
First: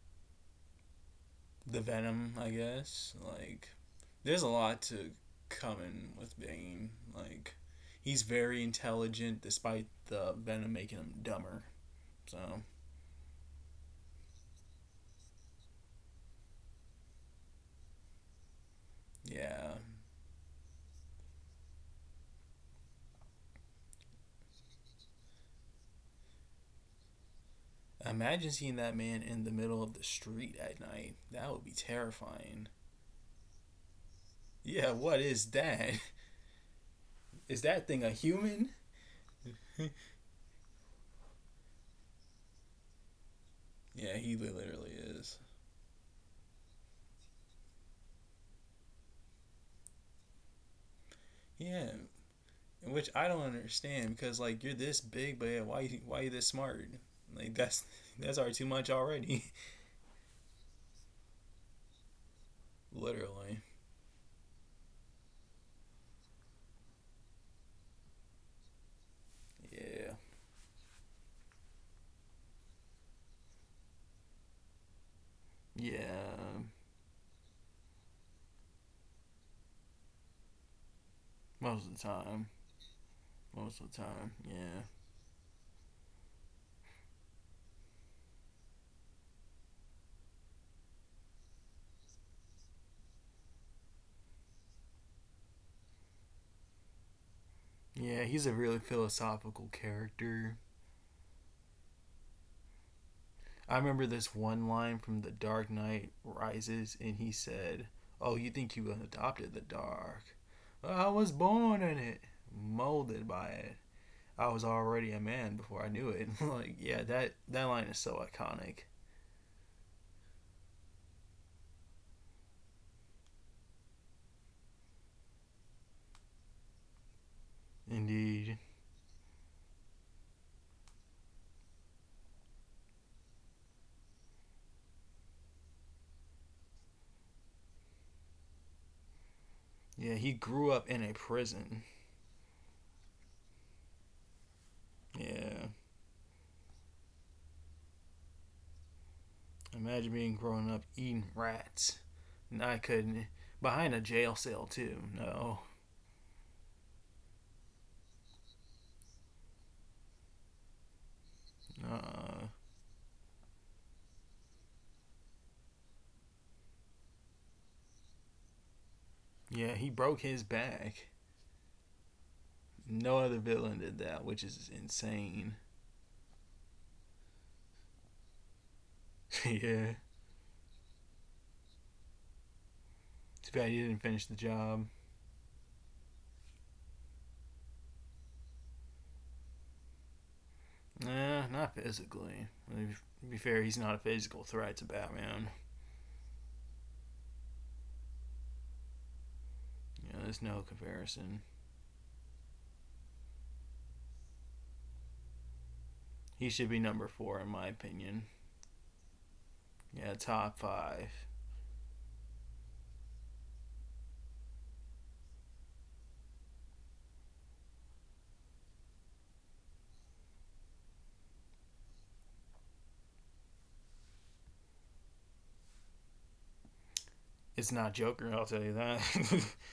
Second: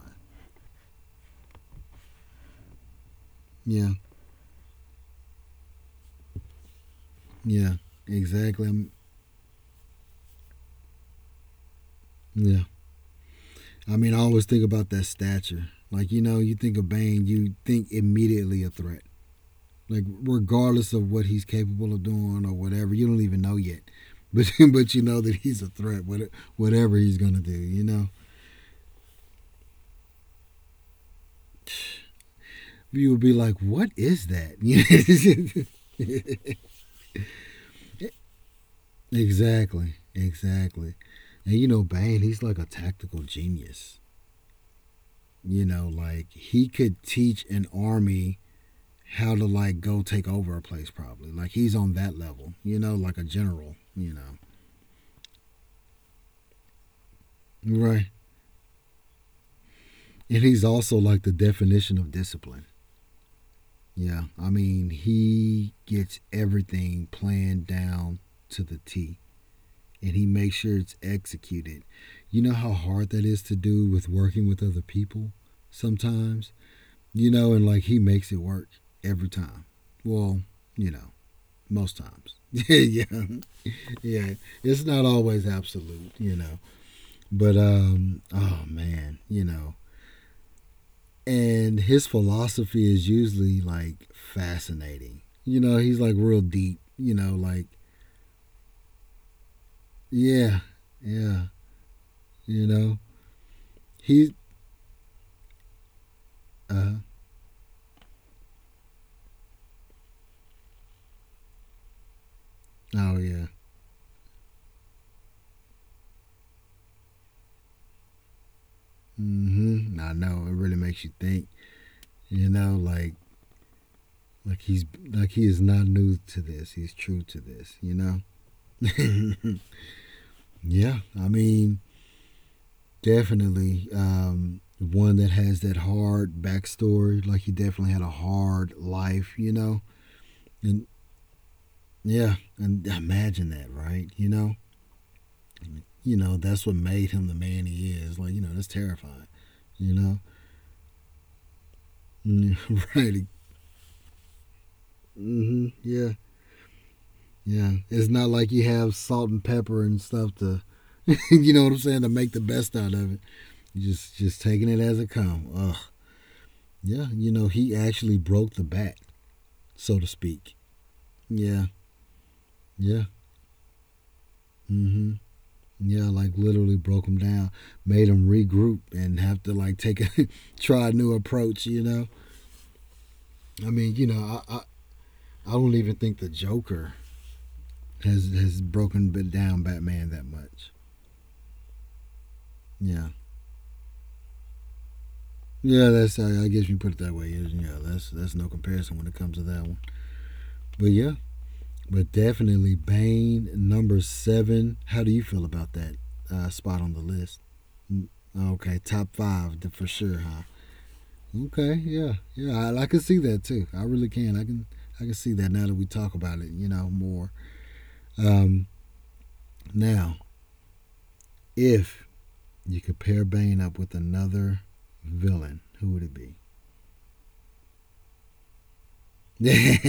The Venom, I guess. Like, Yeah, there's a lot to come in with Bane. Like, yeah, he's exactly. very intelligent, despite the Venom making him dumber. yeah. So, I mean, I always think about that stature. Like, you know, you think of Bane, you think immediately a threat. yeah. Like regardless of what he's capable of doing or whatever, you don't even know yet. But you know that he's a threat, whatever he's gonna do, you know. Imagine seeing that man in the middle of the street at night. That would be terrifying. You would be like, what is that? Yeah, what is that? Is that thing a human? Exactly, exactly. And you know, Bane, he's like a tactical genius. yeah, he literally is. You know, like he could teach an army how to like go take over a place probably. Like he's on Yeah, that level, you know, like a which I don't general, you understand know. because like you're this big, but yeah, why are you this smart? Like that's Right, that's already too much already. and he's also like the definition of discipline. Literally. Yeah, I mean, he gets everything planned down to the T and he Yeah. makes sure it's executed. You know how hard that is to do with working with other people sometimes? Yeah. You know, and like he makes it work every time. Well, you know, most Most of the times. time. Yeah, Most of the yeah. time. It's Yeah. not always absolute, you know. But oh man, you know, and his philosophy is usually like fascinating. You know, he's like real deep. You know, like Yeah, he's a really philosophical yeah, character. yeah. You know, I remember he this one line from The Dark Knight uh Rises, and he said, oh, you think you adopted the dark? I was born in it, oh molded yeah, by it. I was already a man before I knew it. like, yeah, that line is so iconic. mm-hmm. I know it really makes you think. You know, like he's like he is not new to this. He's true to this. You Indeed. know. Yeah, I mean, definitely one that has that hard backstory. Like he definitely had a hard life. You know, Yeah, he grew and up in a prison. yeah, and imagine that, right? Yeah. You know that's what made him the man he is. Like, you know, that's terrifying. You know, Imagine being growing up eating rats. And I right? couldn't. Behind a jail cell, too. Mm-hmm. No. Yeah, yeah. It's not like you have salt and pepper and stuff to, you know what I'm saying, to make the Uh, best out of it. You just taking it as it come. Ugh. Yeah, you know, he actually broke the bat, yeah, so he to broke speak. his back. Yeah, yeah. No other villain did that, which is Mm-hmm. insane. Yeah, like literally broke him down, made him regroup and have to like take yeah. a try a new approach. You know, Too I bad mean, he you didn't know, finish the job. I don't even think the Joker has broken down Batman that much. Nah, not physically. Yeah, To be fair, he's not a physical threat to Batman. yeah, that's guess you put it that way. Yeah, that's no comparison when it comes to that one. You know, there's no But yeah, comparison. but definitely Bane number seven. How do you feel about that He spot should on be the number list? four, in my Mm, opinion. okay, top five for sure, Yeah, huh? top five. Okay, yeah, yeah, I can see that too. I really can. I can see that now that we talk about it, you know, more. Um, now, if you could pair Bane up with another villain. Who would it be? It's not Joker, I'll tell you that.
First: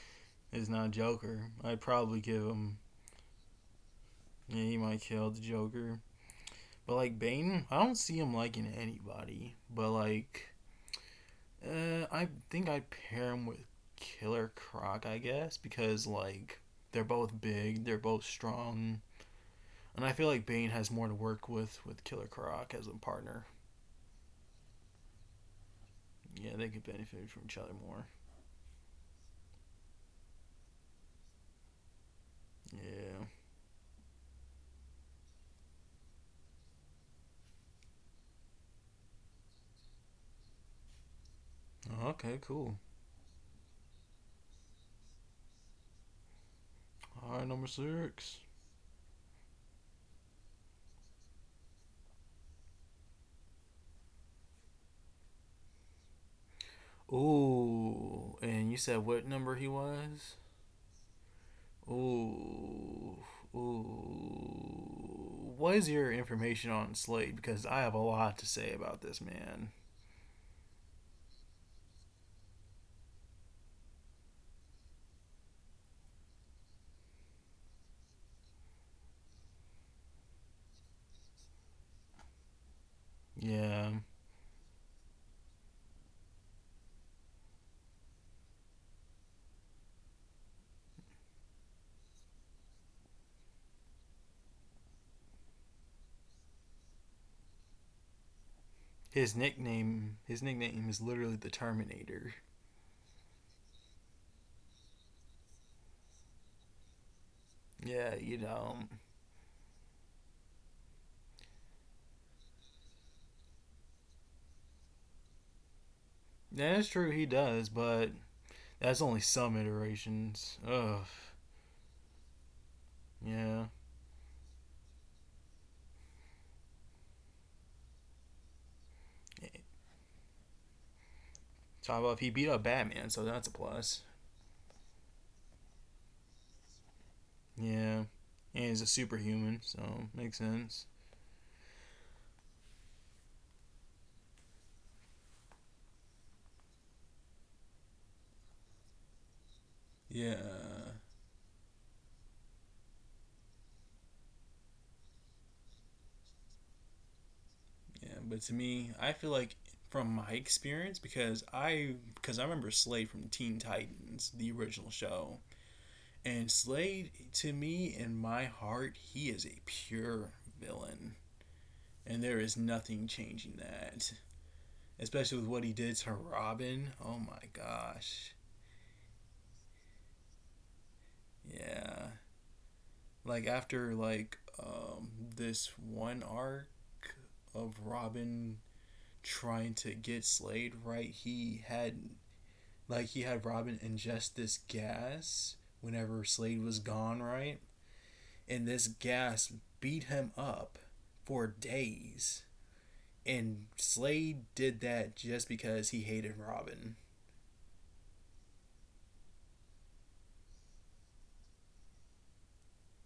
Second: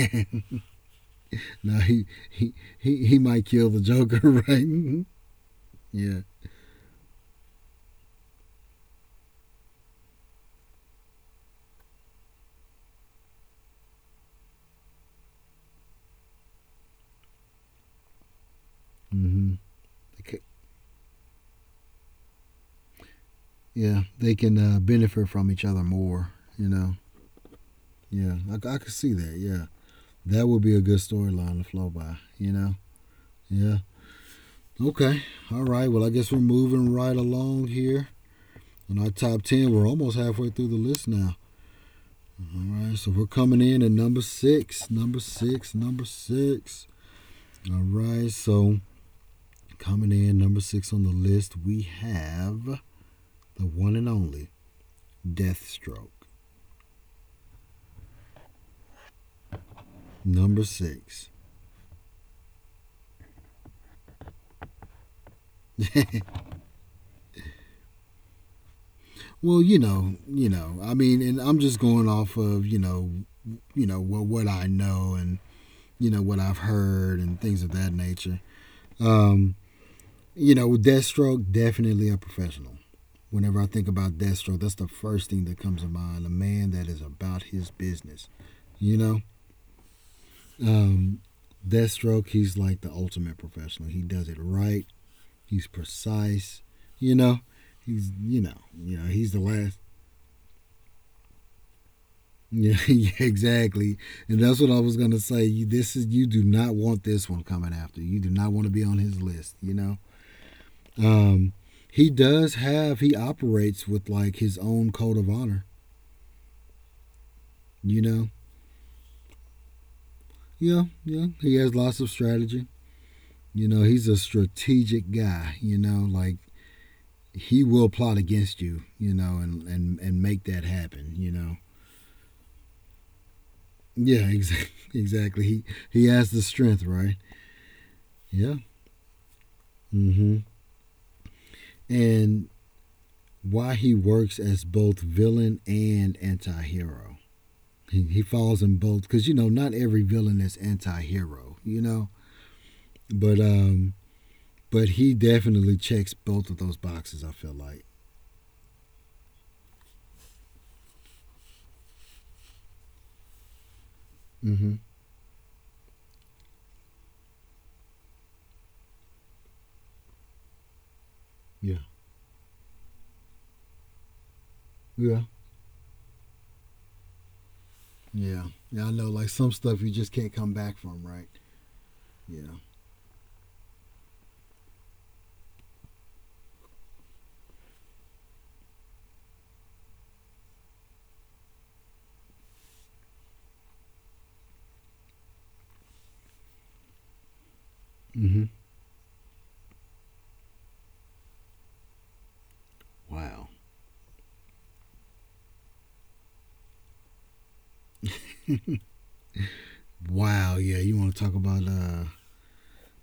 it's not Joker. Now I'd he, probably give he him. he he might kill the Joker, right? Yeah, he might Mhm. kill the Joker. Yeah. But like Bane, I don't see him liking anybody. But like, I think I'd pair him with Killer Croc, I guess, because like they're both big, they're both strong, Hmm, and I feel like Bane has more to work with Killer Croc as a partner. yeah, they can benefit from each other more. Yeah, they You could know. benefit from each other more. Yeah, I could see that. Yeah, that would be a good storyline to flow by. You know. Yeah. Yeah. Okay. All right. Well, I guess we're moving right along here. On our top 10, we're almost halfway through the list now. Okay, All cool. right, so we're coming in at number six, number six, number six. All right, number All right, six. so coming in number six on the list, we have the one and only Deathstroke. Ooh, and you said what number he was? Number six. Ooh, ooh. What is your information on Slade? Because I have a lot to say about this Well, man. You know, I mean, and I'm just going off of, you know what I know, and you know what I've heard and things of that nature. Um, you know, Deathstroke definitely a professional. Whenever I think Yeah, about Deathstroke, that's the first thing that comes to mind. A man that is about his business. You know, Um, Deathstroke, he's like the ultimate professional. He does it right. He's precise. You know, he's, you know, he's his the last. nickname, his nickname is literally the Terminator. Yeah, yeah, exactly. And that's what I was gonna say. You, this is, you do not want this one coming after. Yeah, You do you not want to know, be on his list. You know. Um, he does have. He operates with like his own code of honor. that's true. He does, You but know. that's only some iterations. Yeah, Ugh. yeah. He has lots of strategy. Yeah. You know, he's a strategic guy. You know, like he will plot against you, you know, and make that happen, you know. Talk about if he beat up Batman, so that's a plus. Yeah, exactly. Exactly. He has the strength, right? Yeah. Yeah. And he's a superhuman, so makes Mm-hmm. sense. And why he works as both villain and anti-hero. He falls in both because you know not every Yeah. villain is anti-hero, you know. But um, but he definitely checks both of those boxes. I feel like. Yeah, but to me, I feel like from my experience because I remember Slade from Teen Titans, the original Mm-hmm. show, and Slade to me in my heart, he is a pure villain, Yeah. and there is nothing changing that. Yeah. Especially with what he did to Robin. Oh my gosh. Yeah. Yeah. I know. Like some stuff you just can't come back from, right? Yeah. Yeah. Like after like this one arc of Robin trying to get Slade right, he had. Like he had Robin ingest this gas whenever Slade was gone, right? Mm-hmm. And this gas beat him up for days. Wow. And Slade did that just because he hated Robin. Wow, yeah, you want to talk about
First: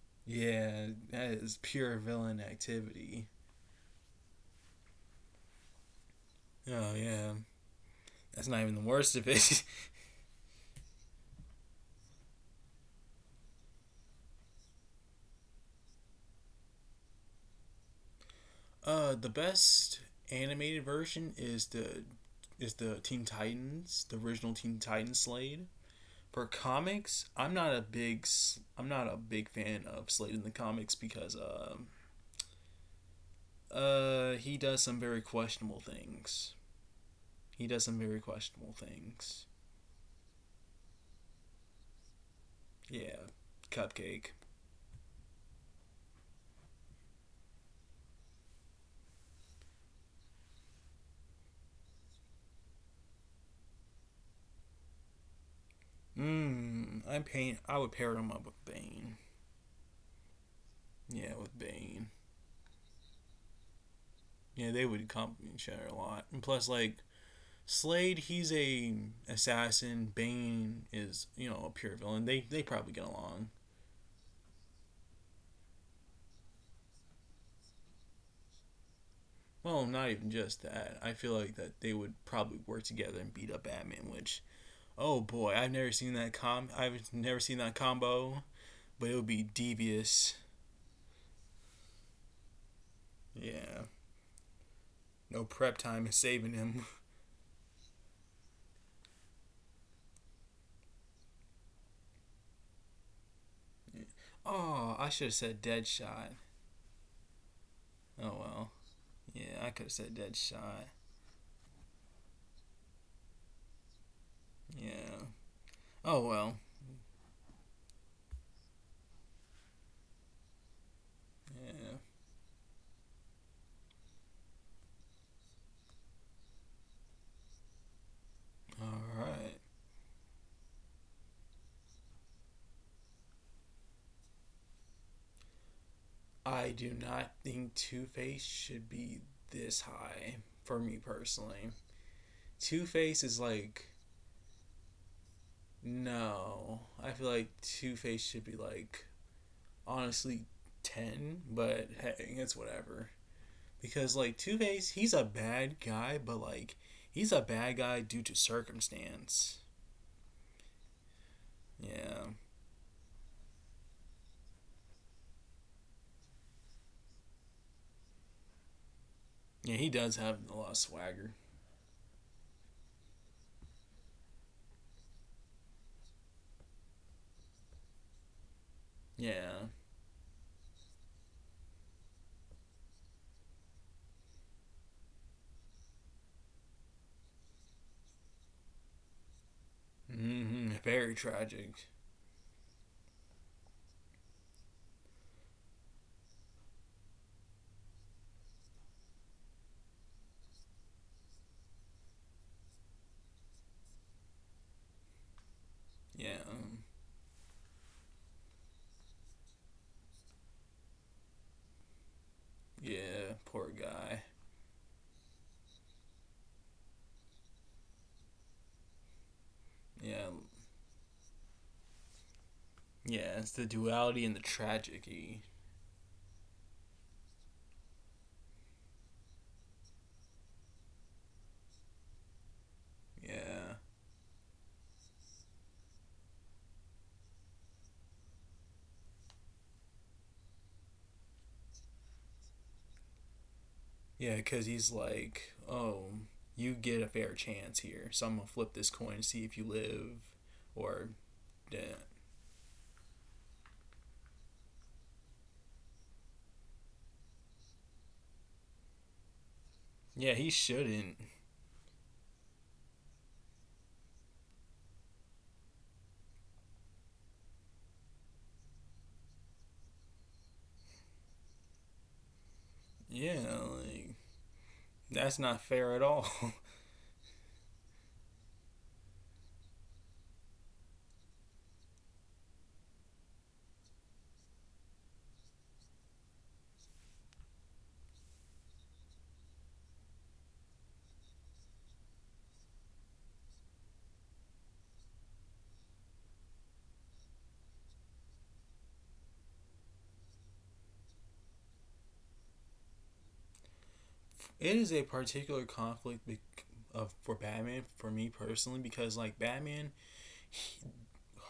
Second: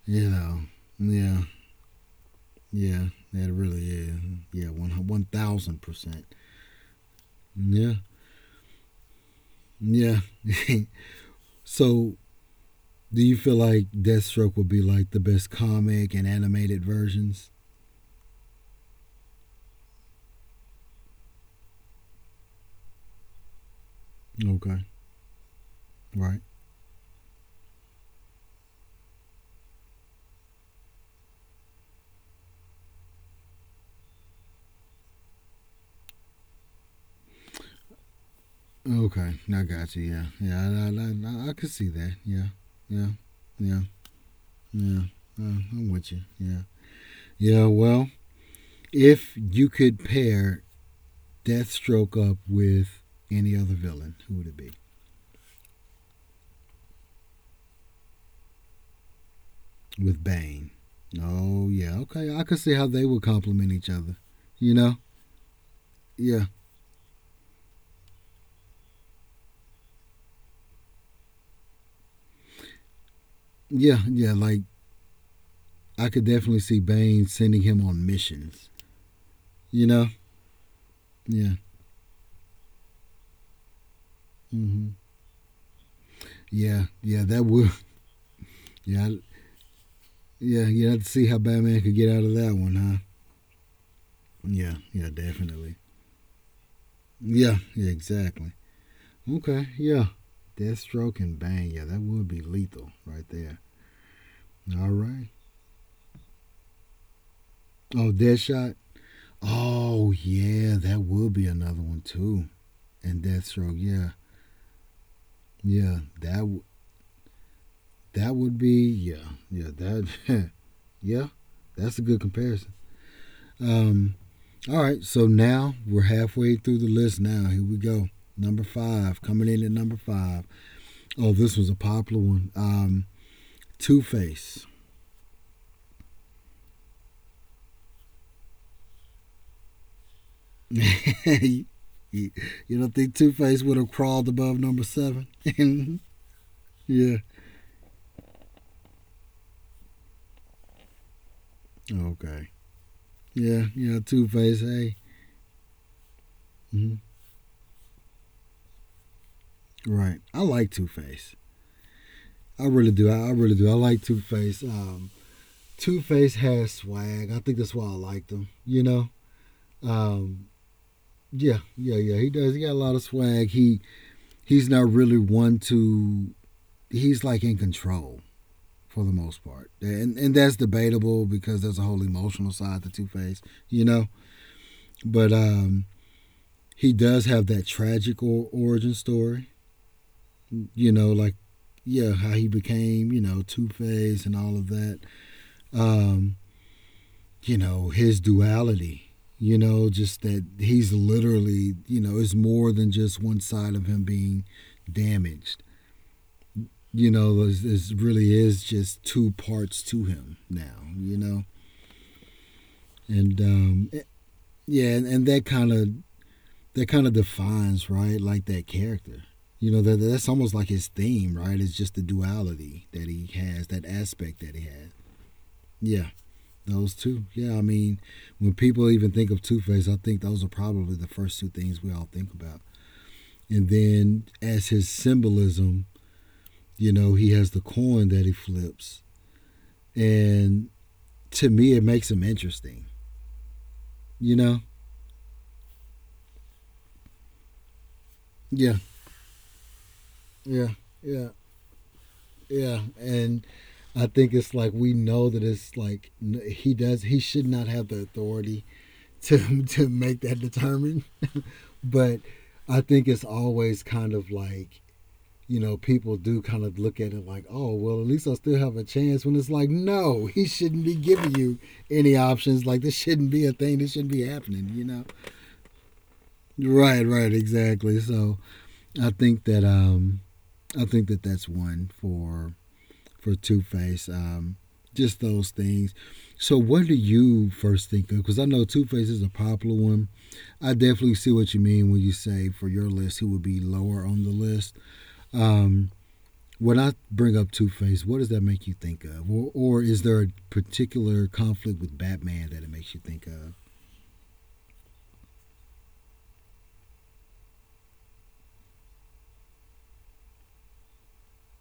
you know, Yeah, that yeah, is pure villain yeah, activity. that really is, yeah, one thousand percent, Oh yeah. yeah, That's not even the worst of it. yeah. So, do you feel like Deathstroke would be like the best comic and animated versions? The best animated version is the Teen Titans, the original Okay, Teen Titans Slade. right. For comics, I'm not a big I I'm not a big fan of Slade in the comics because he does some very questionable things. He does some very questionable Okay, things. I got you. Yeah, yeah, I could see that. Yeah, yeah, Yeah, yeah, Cupcake. yeah. I'm with you. Yeah, yeah. Well, if you could pair Deathstroke up with any other villain, who would it be? I'm pain. I would pair him up with Bane. With Bane. Yeah, with Oh yeah, Bane. okay. I could see how they would complement each other. You Yeah, they know? would complement each other a lot. Yeah. And plus, like Slade, he's a assassin. Bane is you know a pure villain. They probably get along. Yeah, yeah. Like I could definitely see Bane sending him on missions. You Well, know? not even just that. I feel Yeah. like that they would probably work together and beat up Batman, which Mm-hmm. oh boy, I've never seen Yeah. Yeah. That would. that combo, Yeah. but I- it would be devious. Yeah. You have to see how Batman could get out of that one, huh? Yeah. Yeah. Yeah. No Definitely. prep time is saving him. Yeah. Yeah. Exactly. Okay. Yeah. Deathstroke and Bane. Yeah, that would be lethal right there. All oh, I right. should have said Deadshot. Oh, Oh Deadshot. well. Yeah, I could have Oh said yeah, Deadshot. that would be another one too. And Deathstroke, yeah, Yeah. yeah, Oh well. that would be yeah, yeah, that yeah, that's a Yeah. good comparison. Um, all right, so now we're halfway through the list. Now here we go. Number All five coming in right. at number five. Oh, this was a popular one. Two Face. I do not think Two Face should be this high for me You, personally. you don't Two think Two Face is Face would have like crawled above number seven? No, Yeah. I feel like Two Face should be like honestly 10, but hey, Okay. it's whatever. Yeah. Yeah. Because Two like Two Face. Face, Hey. he's a bad guy, but like Mhm. he's a bad guy due to circumstance. Right. I like Two Face. Yeah, I really do. I really do. I like Two Face. Two Face has swag. I think that's why I liked him. You know. yeah, he does have Um, a lot of swagger. yeah, yeah, yeah. He does. He got a lot of swag. He's not really one to. He's like in control for the most part, Yeah, and that's debatable because there's a whole emotional side to Two Face. You know. But he does have that tragic or, origin story. You know, very like tragic. yeah, how he became you know Two Face and all of that um, you know, his duality. You know, just that he's literally, you know, it's more than just one side of him being damaged. Yeah, You know, this really is just two parts to him now. You know, and yeah, poor eh, guy. yeah, and that kind of defines, right, like that character. You know, that's Yeah, almost like his theme, right? It's just the duality that he yeah, it's has, the that duality aspect and the that he has. tragedy. Yeah. Those two, yeah. I mean, when people even think of Two Face, I think those are probably the first two things we all think about. And Yeah. then as his symbolism, you know, he has the coin that he flips, and to me, it makes him interesting. You Yeah, know, because he's like, oh, you get a fair chance here, so I'm gonna yeah, flip this coin and see if you live yeah, or yeah. dead. Yeah, and I think it's like we know that it's like he does. He should not have the authority to make that Yeah, he determine. shouldn't. But I think it's always kind of like, you know, people do kind of look at it like, oh, well, at least I still have a chance. When it's like, no, he shouldn't be giving you any options. Like, this shouldn't be Yeah, a thing. This shouldn't be like happening, you know? that's not fair at all. Right, right, exactly. So I think that, um, I think that that's one for Two Face. Just those things. So, what do you first think of? Because I know Two Face is a popular one. I definitely see what you mean when you say for your list who would be lower on the list. Um, When I bring up Two Face, what does that make you think of, or is there a particular conflict with Batman that it makes you think of? it is a particular conflict of for Batman for me personally because like Batman he-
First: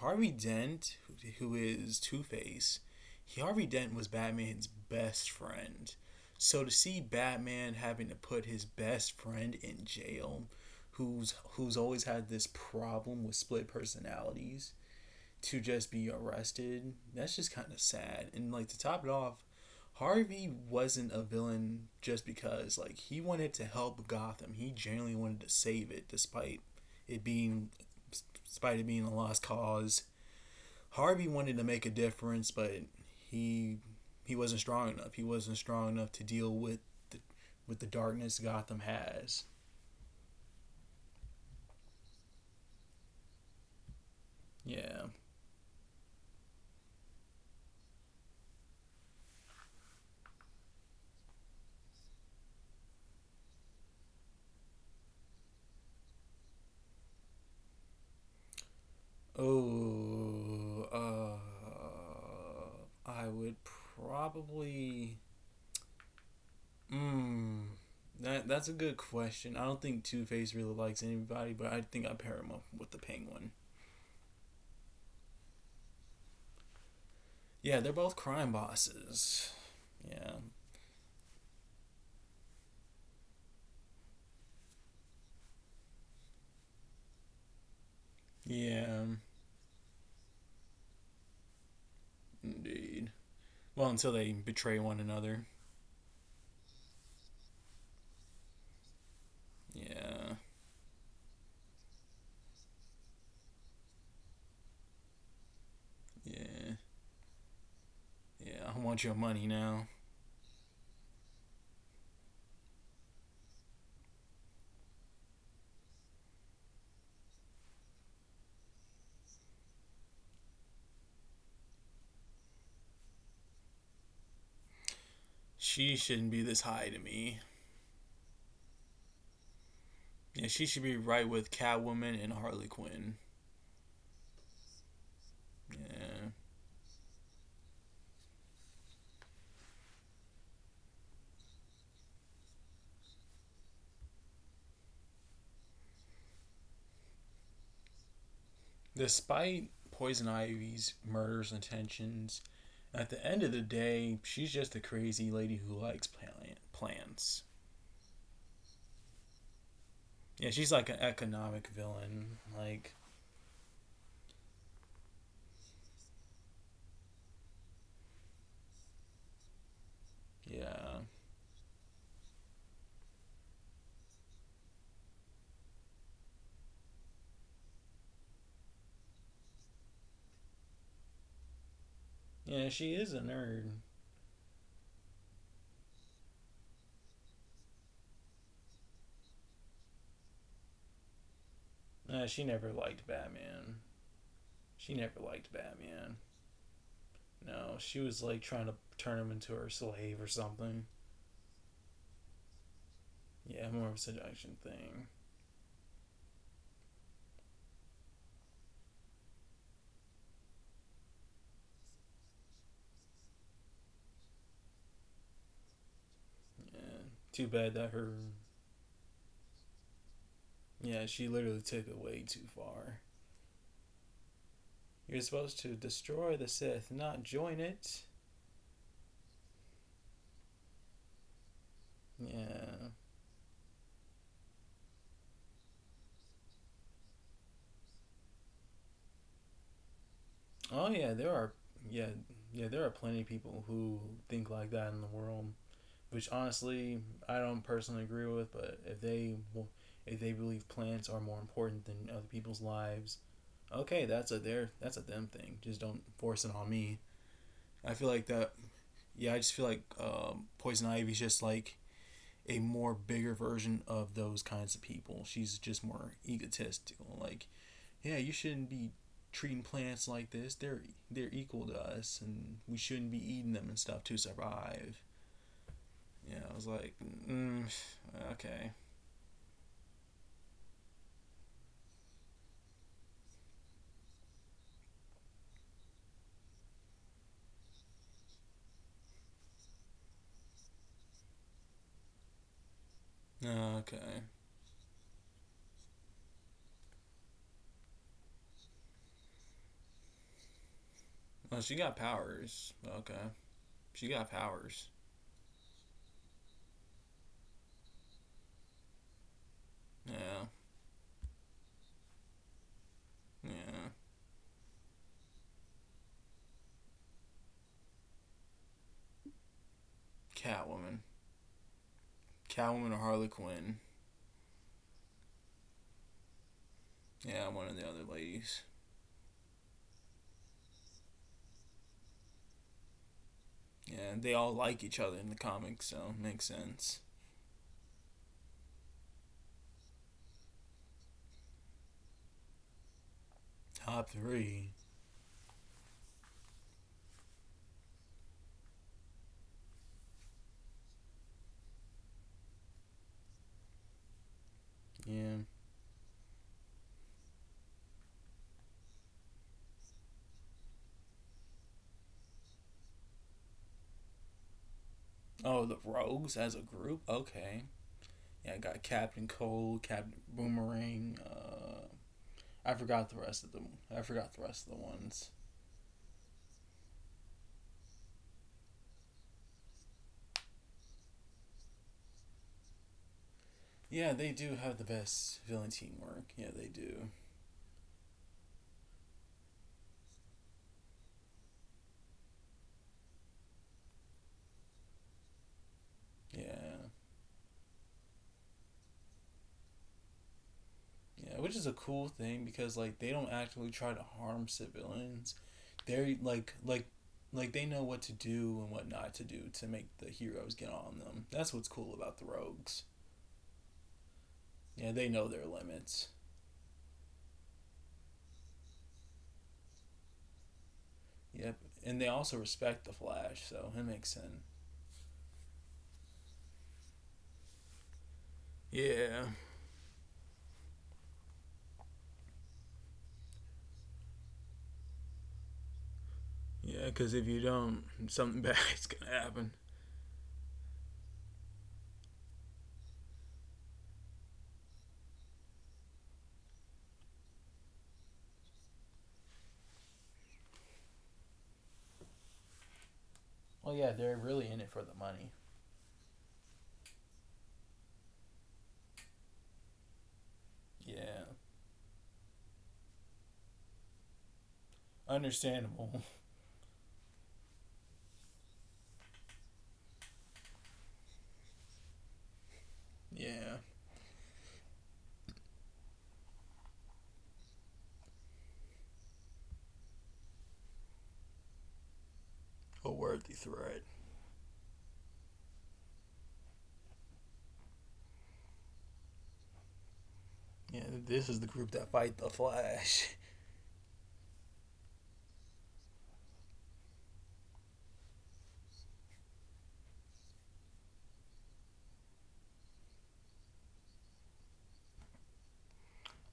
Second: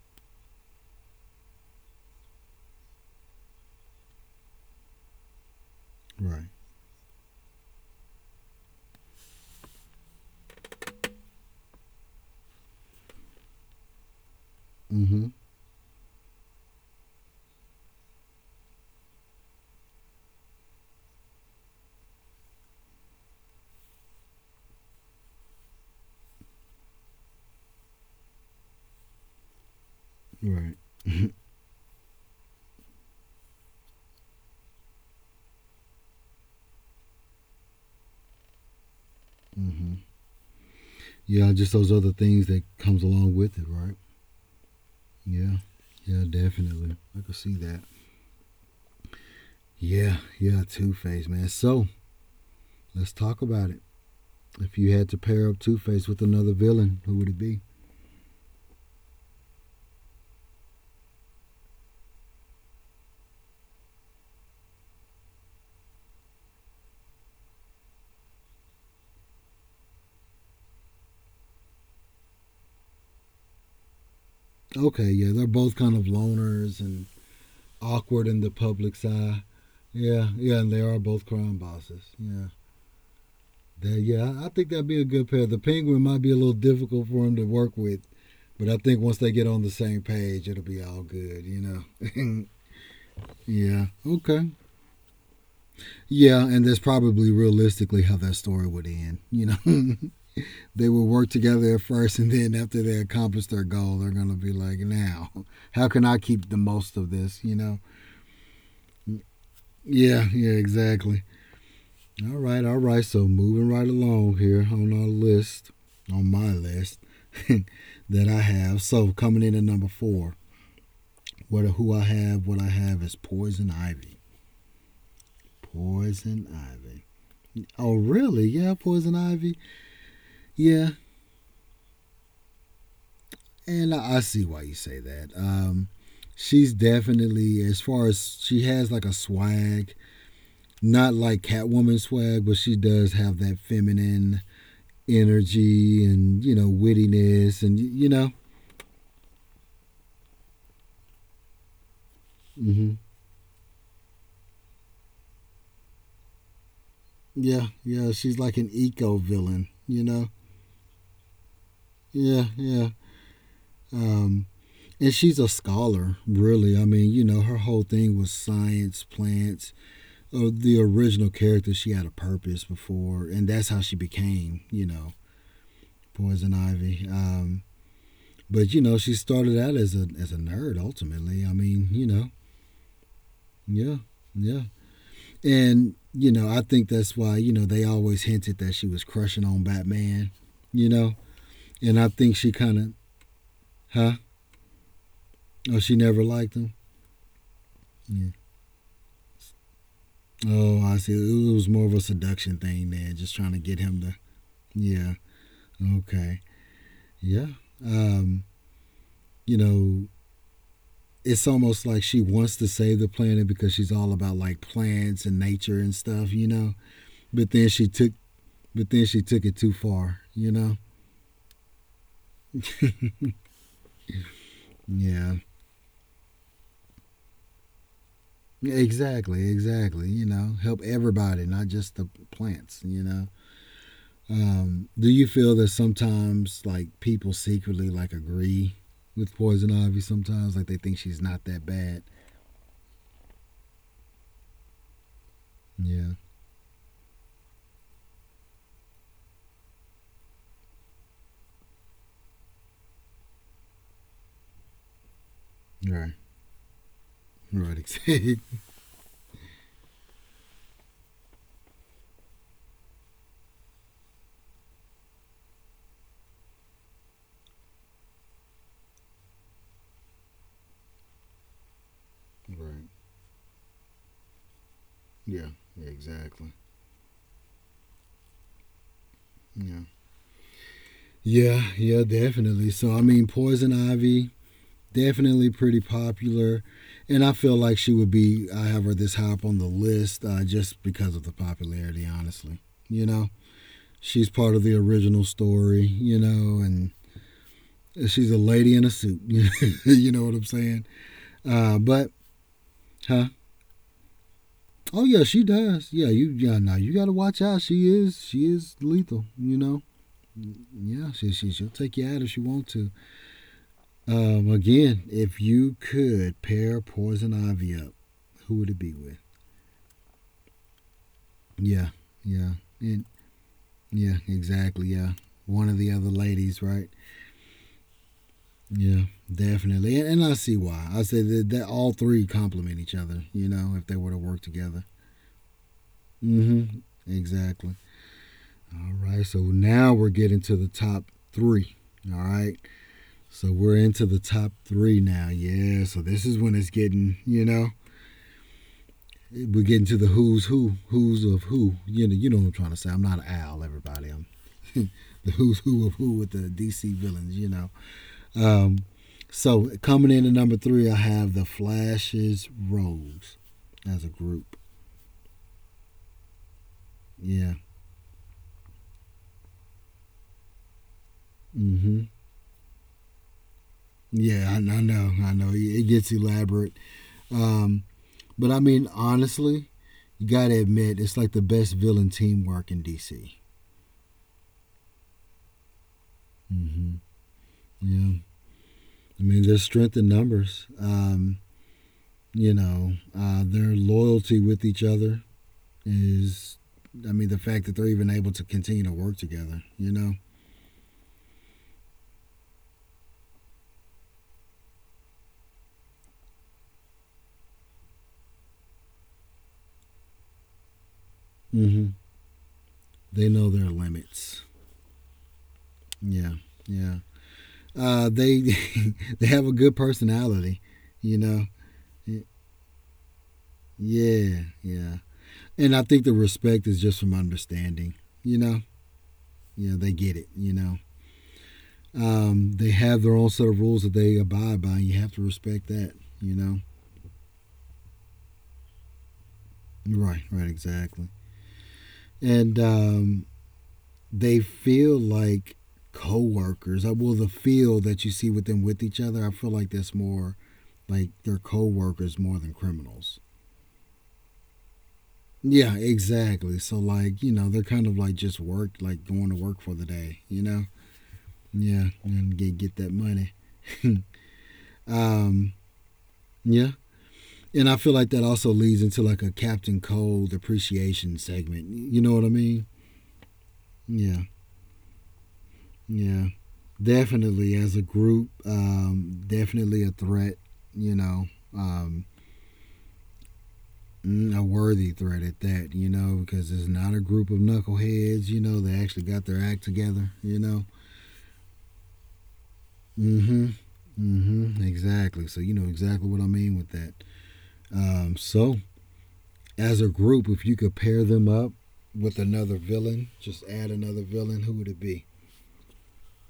Harvey Dent, who is Two Face, Harvey Dent was Batman's best friend. Right. So to see Batman having to put his best friend in jail, who's always had this problem with split personalities, Mm-hmm. to just be arrested, that's just kind of sad. And like to top it off, Harvey wasn't a villain just because like he wanted to help Gotham. He genuinely wanted to save it it being despite it being a lost cause. Right. Harvey wanted to make a difference, but he he wasn't strong enough. He wasn't strong enough to deal with the the darkness Gotham has. Mm-hmm. Yeah, just those other things that comes along with it, right? Yeah. Yeah. Yeah, definitely. I can see that. Yeah. Yeah. Two Face, man. So let's talk about it. If you had to pair up Two Face with another villain, who would it be? Oh, I would probably. Mm, that that's a good question. I don't think Two Face really likes anybody, but I think I pair him up with the Penguin. Okay. Yeah, they're both kind of loners and Yeah, they're both awkward in crime the public's eye. bosses. Yeah, Yeah, yeah, and they are both crime bosses. Yeah, that, yeah, think that'd be a good pair. The penguin might be a little difficult for him to work with, but I think yeah, once they get on the same page, it'll be all good, you know. indeed. yeah. Well, until they Okay. betray one another. Yeah, and that's probably realistically how that story would end. You know, Yeah, they will work together at first, and then after they accomplish their goal, they're gonna be like, now, how can I keep the yeah, most of this? You know. yeah. I want your money now. Yeah. Yeah. Exactly. All right, all right. So moving right along here on our list, on my list that I have. So coming in at number four, what I have is Poison Ivy. She shouldn't be Poison this high to Ivy. me. Oh, really? Yeah, Poison Ivy. Yeah, she should Yeah, be right with Catwoman and Harley Quinn. and I see why you say that. Yeah. She's definitely, as far as she has like a swag, not like Catwoman swag, but she does have that feminine energy and, you know, wittiness and you know. Despite Poison Ivy's murderous intentions, Mm-hmm. at the end of the day, she's just a crazy lady who likes plants. Yeah, yeah, she's like an eco villain, you know? Yeah, she's like an economic villain. Yeah, Like, yeah. Um, and she's a scholar, really. I mean, you know, her whole thing was science, plants. The yeah. original character, she had a purpose before, and that's how she became, you know, Poison Ivy. But you know, she started out as a nerd. Ultimately, I mean, you know, Yeah, she is a nerd. yeah, yeah. And you know, I think that's why, you know, they always hinted that she was crushing on Batman. You know, and I She think she never kind liked of, Batman. huh? She never liked Oh, she Batman. never liked him. No, she was like Yeah. trying to turn him into her slave or something. Oh, I see. It was more of a seduction thing there, just trying Yeah, to more get of a him to. seduction thing. Yeah. Okay. Yeah. Um. You know, it's almost like she wants to save the planet because she's all about like plants and nature and stuff. You know. Yeah. Too But then bad she that took. her. But then she took it too far. You know. Yeah, she literally took it way too far. You're Yeah. supposed to destroy the Sith, not join it. Exactly. Exactly. You know, help everybody, not just the plants. Yeah. You know. Do you feel that sometimes like people secretly like agree with Poison Ivy sometimes? Like they Oh think yeah, she's there not are that bad. yeah, yeah, there are plenty of people who think like that in the world, Yeah. which honestly I don't personally agree with, but if they believe plants are more important than other people's lives, okay, that's a them thing. Just don't Right. force it on me. Right. I feel like Exactly. that yeah, I just feel like Poison Ivy's just like a more bigger version of those kinds of people. She's just more egotistical. Like yeah, you shouldn't be treating plants like this. They're equal to us, and we right. shouldn't be eating them and stuff to survive. Yeah. Yeah. Yeah, I Exactly. was like, mm, okay, Yeah. Yeah. Yeah. Definitely. So I mean, Poison Ivy, definitely pretty popular, and I feel like she would be. I have her this high up on the list, just because of the popularity. Honestly, you know, okay. she's part of the original story. You know, and she's a lady in a suit. you know what I'm saying? Well, she got But powers. Okay, huh? she got powers. Oh yeah, she does. Yeah, now you gotta watch out. She is lethal, you know? Yeah, Yeah, she'll take you out if she wants to. yeah. Um, again, if you could pair poison ivy up, who would it be with? Catwoman, Yeah, yeah. Catwoman or And Harley Quinn. yeah, exactly, yeah. One of the other ladies, right? Yeah, one of the other ladies. Yeah, definitely. And I see why. I say that, that all three complement each other, you know, if they Yeah, were to they work all like together. each other in the comics, so makes Mm-hmm. sense. Exactly. All right. So now we're getting to the top three. All right. So we're Top into the top three. three now. Yeah. So this is when it's getting, you know, we're getting to the who's who, who's of who. You know what I'm trying to say. I'm not an owl, everybody. I'm the Yeah. who's who of who with the DC villains. You know. Um, so coming in at number three, I have the Flash's Rose as a group. Oh, the Rogues as a group. Yeah. Okay. Yeah, I got Captain Cold, Captain Boomerang. Mm-hmm. I forgot the rest of them. I forgot the Yeah, rest of the I know, ones. I know. It gets elaborate. Um, but I mean, honestly, you gotta admit it's like the best villain teamwork in DC. Yeah, they do have the best villain teamwork. Yeah, they Mm-hmm. do. Yeah, I mean, there's strength in numbers. You know, their loyalty with each other is, Yeah, I mean, the fact that they're even able to continue to work together. You know, yeah, which is a cool thing because like they don't actually try to harm civilians. They're like they know what to do and what not to do to make the heroes get on them. That's what's cool mm-hmm. about the rogues. They know their limits. Yeah, they know their limits. Yeah, yeah. They they have a good personality. You Yep, know, and they also respect the Flash, so it makes sense. yeah, yeah. And I think the respect is just from understanding. You know, Yeah. you know they get it, you know, they have their own set of rules that they abide by. You have to respect that, you know, Yeah, because if you don't, something bad's gonna happen. right, right, exactly. And they feel like co-workers. Well, the feel that you see with them with each other, I feel like that's more like they're co-workers more than criminals. Well, yeah, they're really in it for the money. Yeah, exactly, so like, you know, they're kind of like just work, like going to work for the day, you know, Yeah, yeah, and get that money. um, understandable. yeah. And I feel like that also leads into like a Captain Cold appreciation segment. You know what I mean? Yeah, Yeah, yeah. Definitely as a group, definitely a threat, you know, um, a worthy threat. mm, a worthy threat at that, you know, because it's not a group of knuckleheads, you know, they actually got their act together, you know. Yeah, this is the group that fight the Flash. Mm hmm. Mm hmm. Exactly. So, you know exactly what I mean with that. So, as a group, if you could pair them up with another villain, just add another villain, who would it be?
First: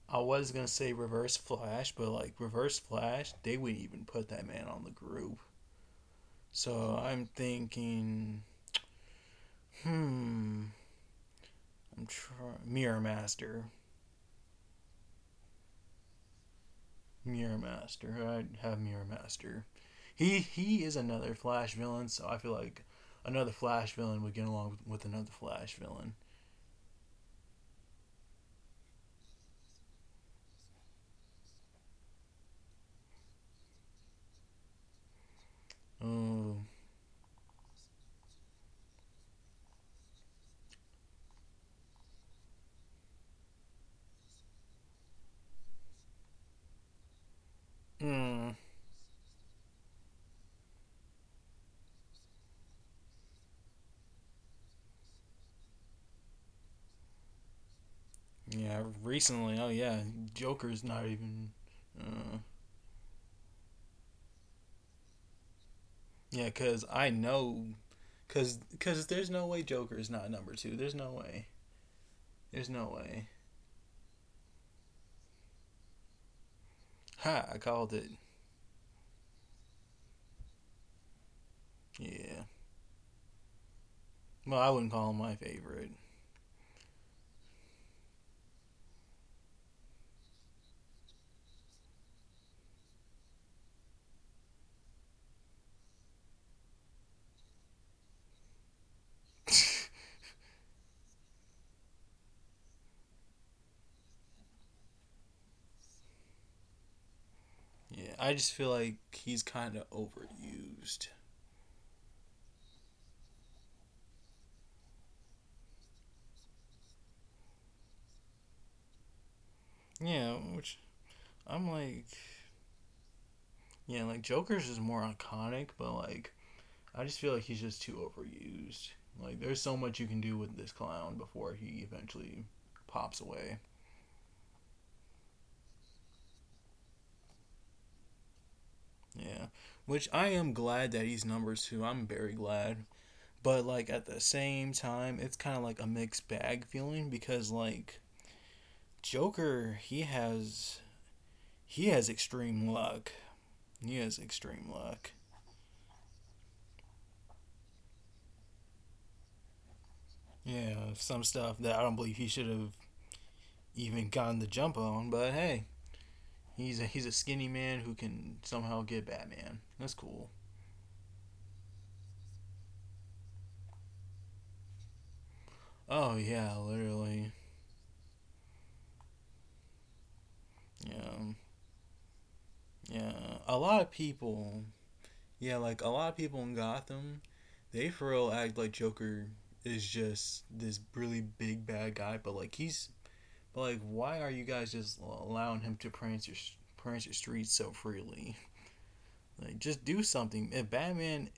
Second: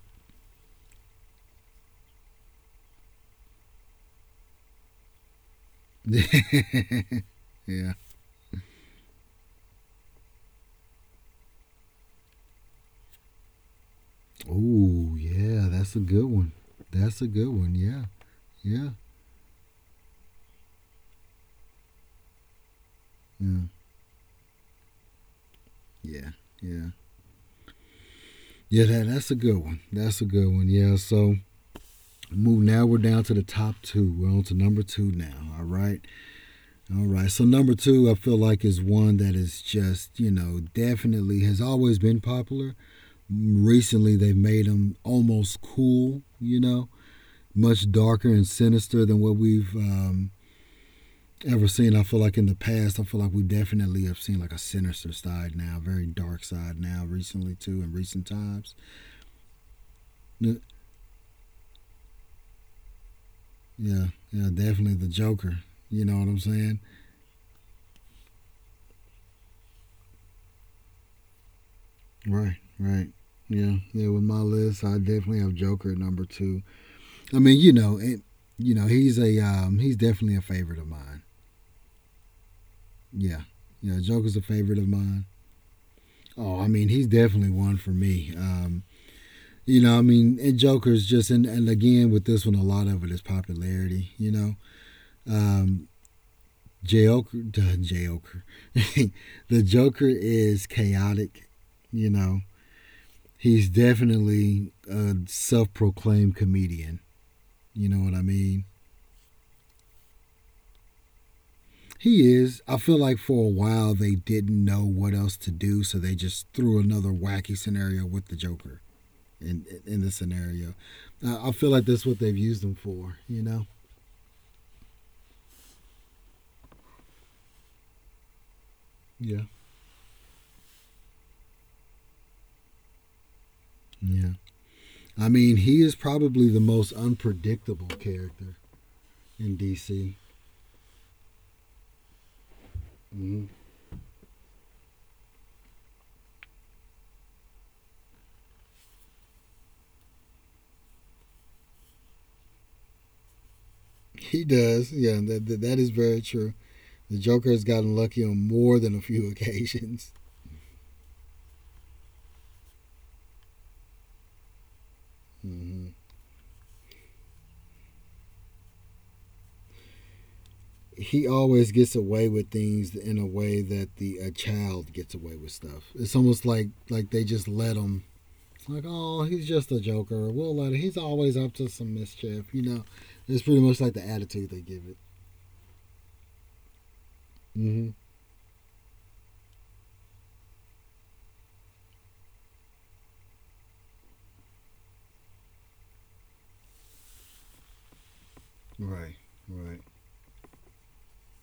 I was gonna say Reverse Flash, but like Reverse Flash, they wouldn't even put that man on the group. So I'm yeah. thinking, hmm, I'm trying Mirror Master. Oh, yeah. That's a good one. That's a good Mirror one. Yeah. Master. I'd have Yeah. Mirror Master. He is another Flash villain, so I feel like another Yeah. Flash villain would get along with another Flash villain. Yeah. Yeah. Yeah, that, that's a good one. That's a good one. Yeah. So move now we're down to the top two. We're on to number two now. All right. Oh, All right. So number two I feel like is one that is just, you know, definitely has always been popular. Recently they've made them almost cool, you know, much darker and mm, sinister than what we've ever seen. I feel like in the past, I feel like we definitely have seen like a sinister side now, very dark side now, recently too, in recent times. yeah. Recently, oh yeah, Yeah, Joker's not even. Uh, yeah, yeah, definitely the Joker. You know what I'm yeah, saying? cause I know, cause there's no way Joker is not number two. There's no way. Right, There's no right. way. Yeah, yeah. With my list, I definitely have Joker at number two. I Ha! I mean, you called know, it. it, you know, he's a he's definitely a favorite of mine. Yeah. Yeah, yeah. Joker's a Well, I favorite of wouldn't call him mine. my favorite. Oh, I mean, he's definitely one for me. You know, I mean, and Joker's just in, and again with this one, a lot of it is popularity. You know, um, Joker, the Joker, the Joker is chaotic. You know, he's definitely a self-proclaimed comedian. You know Yeah, what I I just mean? feel like he's kind of overused. He is. I feel like for a while they didn't know what else to do, so they just threw another wacky scenario with the Joker in the Yeah, which scenario. I I'm feel like like, that's what they've used him for. You know? yeah, like Joker's is more iconic, but like I just feel like he's just too overused. Like Yeah. there's so much you can do with this clown before he eventually pops away. Yeah. I mean, he is probably the most unpredictable character Yeah. in Which DC. I am glad that he's number 2. I'm very glad. Hmm. But like at the same time, it's kind of like a mixed bag feeling because like Joker, he has extreme luck. He has He extreme does. luck. Yeah, that is very true. The Joker has gotten lucky on more than a few occasions. Yeah, some stuff that I don't believe he should have even gotten the jump on, but hey, Hmm. he's a skinny man who can somehow get Batman. That's cool. He always gets away with things in a way that the a child gets away with stuff. Oh It's almost yeah, like they literally. just let him. Like, oh, he's just a Joker. We'll let him. He's Yeah. always up to some mischief, Yeah. It's pretty A much lot like of the attitude they people give it. yeah, like a lot of people in Gotham, Hmm. they for real act like Joker is just this really big bad guy, but like why are you guys just allowing him to prance your streets so freely? Right. Like Right. just do something. If Batman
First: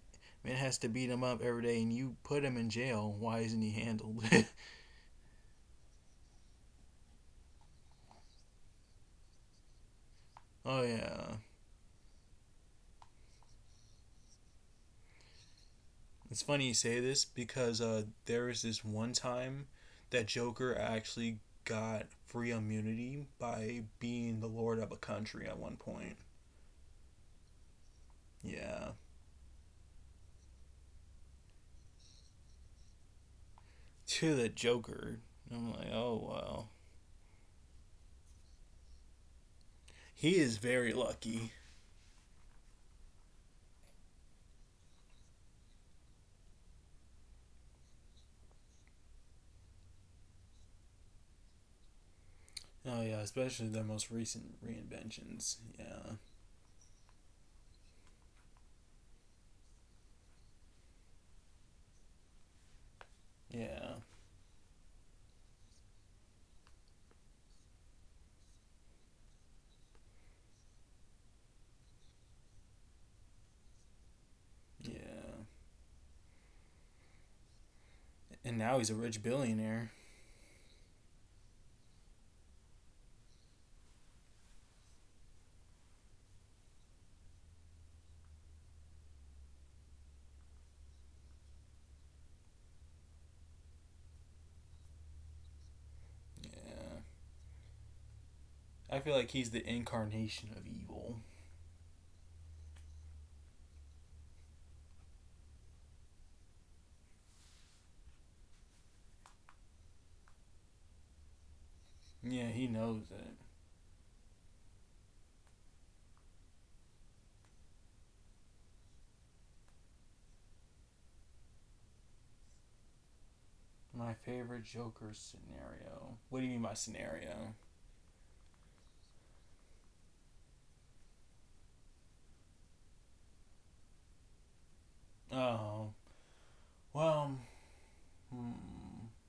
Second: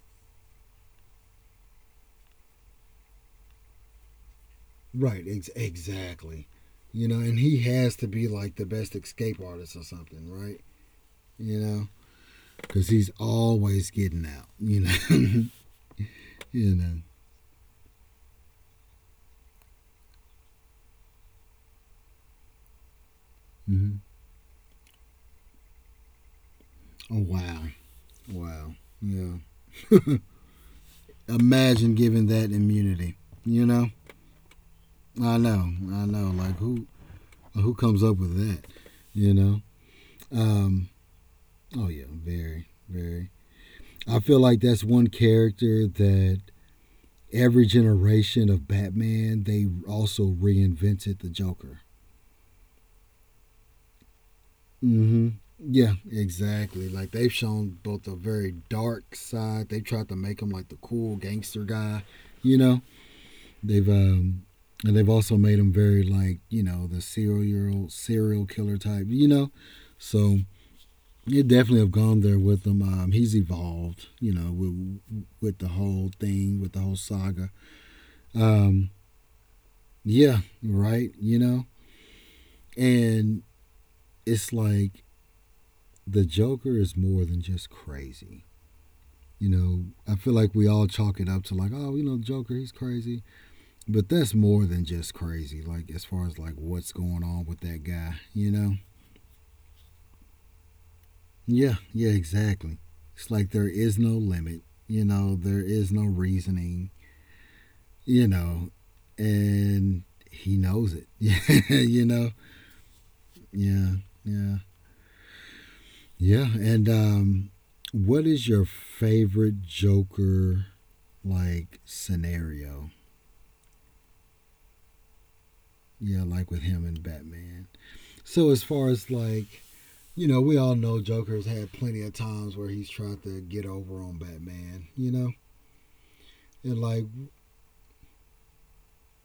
man has to beat him up every day and you put him in jail, why isn't he handled? Right, exactly. You know, and he has to be like the best escape artist or something, right? oh yeah. You know, because he's always getting out. It's funny you you know. say this because there was this one time that Joker actually got free immunity by Hmm. being the lord of a country at one point. Oh wow, wow, Yeah. yeah. Imagine giving that immunity. You know, To the Joker. I I'm know, like, I oh, know. Like wow. Who comes up with that? You know. He is very Um. lucky. Oh yeah, very, very. I feel like that's one character that every generation of Batman, they also reinvented the Joker. Oh, yeah, especially their most recent Mm-hmm. reinventions. Yeah, Yeah. exactly. Like they've shown both a very dark side. They tried to make him like the cool gangster guy, you know. They've Yeah. And they've also made him very like, the serial killer type, So you definitely have gone there with him. He's evolved, Yeah. with the whole thing, with the whole saga. And now he's Um, a rich billionaire. yeah, right, And it's like the Joker is more than just crazy. You know, I feel like we all chalk it up to like, oh, Joker, he's crazy. But that's more than just crazy, like as far as like Yeah. what's going on with that guy, you know? I feel like he's the incarnation of evil. Yeah, yeah, exactly. It's like there is no limit, there is no reasoning, you know, and he knows it. You know? Yeah, he knows it. Yeah, yeah. Yeah. And what is your favorite Joker like scenario? My favorite Joker scenario. Yeah, What do you like mean with by him and scenario? Batman. So as far as like we all know Joker's had plenty of times where he's tried to get over on Batman, you know? Oh, And like, well, hmm,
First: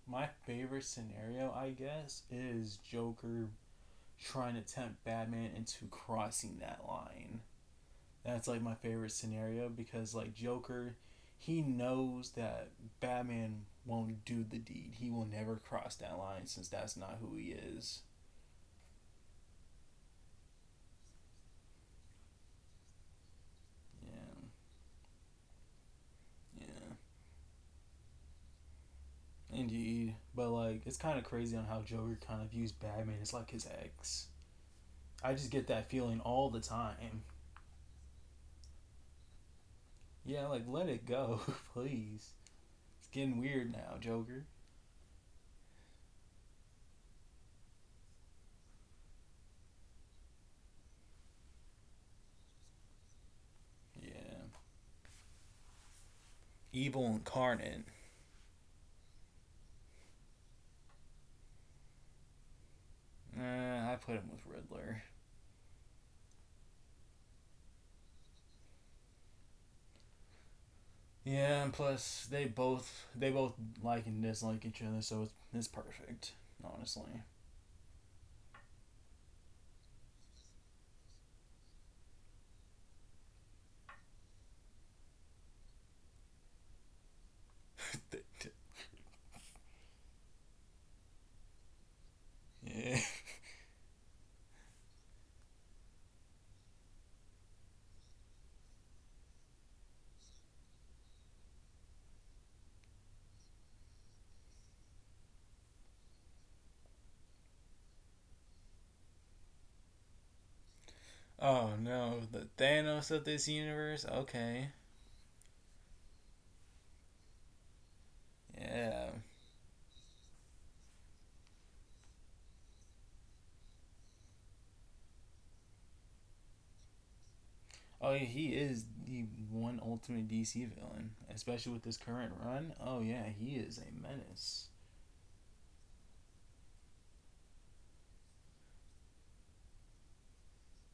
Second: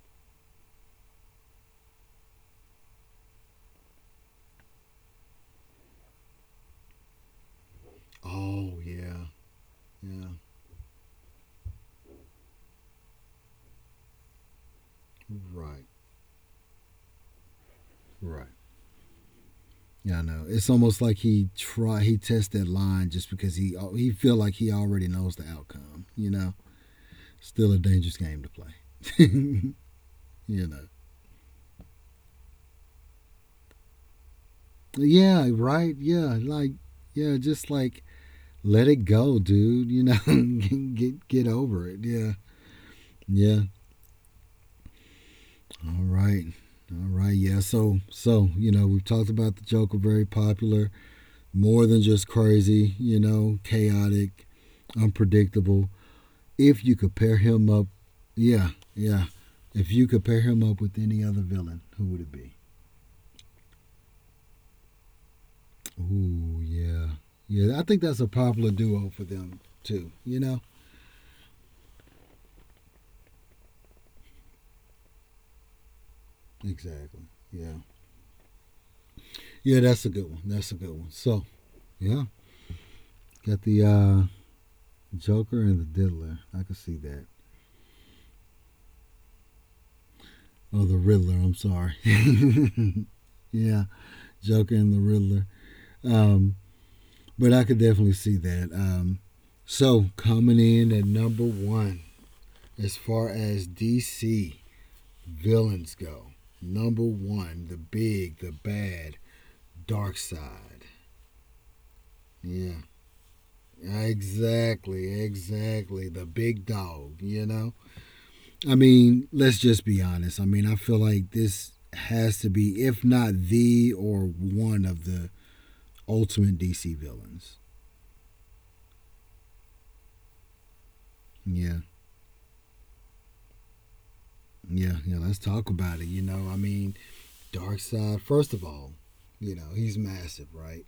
my favorite scenario, I guess, is Joker trying to tempt Batman into crossing that line. That's like my oh favorite yeah, scenario because, yeah, like, Joker, he knows that Batman won't do the deed. He will never right, cross that line since that's not who he is. right. Yeah, I know. It's almost like he tests that line just because he feel Yeah, like he already knows the outcome, you know? yeah. Still a dangerous game to play. You Indeed, but like it's know. kind of crazy on how Joker kind of views Batman as like his ex. I just Yeah, get that right. feeling Yeah, all the like time. yeah, just like let it go, dude. You Yeah, like let know, it go, get over it. please. Yeah, It's getting yeah. weird now, Joker. All right, all right. Yeah. So you know we've talked about the Joker very popular, more than just crazy. You know, Yeah, chaotic, unpredictable. If you evil could pair him incarnate. up, yeah, yeah. If you could pair him up with any other villain, who would it be? Nah, I put him with Riddler. Ooh, yeah, yeah. I think that's a popular duo for them too. You know, Yeah, and plus they both like and dislike each other, so it's perfect. exactly. Honestly. Yeah, yeah. That's a good one. That's a good one. So yeah. Got the Joker and the Diddler. I could see that. Oh, the Riddler. I'm sorry. yeah. Yeah, Joker and the Riddler. Um, but I could definitely see that. So coming in at number one, as far as DC villains go, number one, the big, the bad, Dark Side. Oh no, the Yeah, Thanos of this universe. Okay. exactly, exactly. The big dog, you know. I Yeah. mean, let's just be honest. I mean, I feel like this has to be, if not the or one of the ultimate DC villains. Oh, yeah, he is the one ultimate DC villain, especially with Yeah, this current run. Oh yeah, he is a menace. yeah, yeah. Let's talk about it. You know, I mean, Darkseid. First of all, you know, he's massive, right?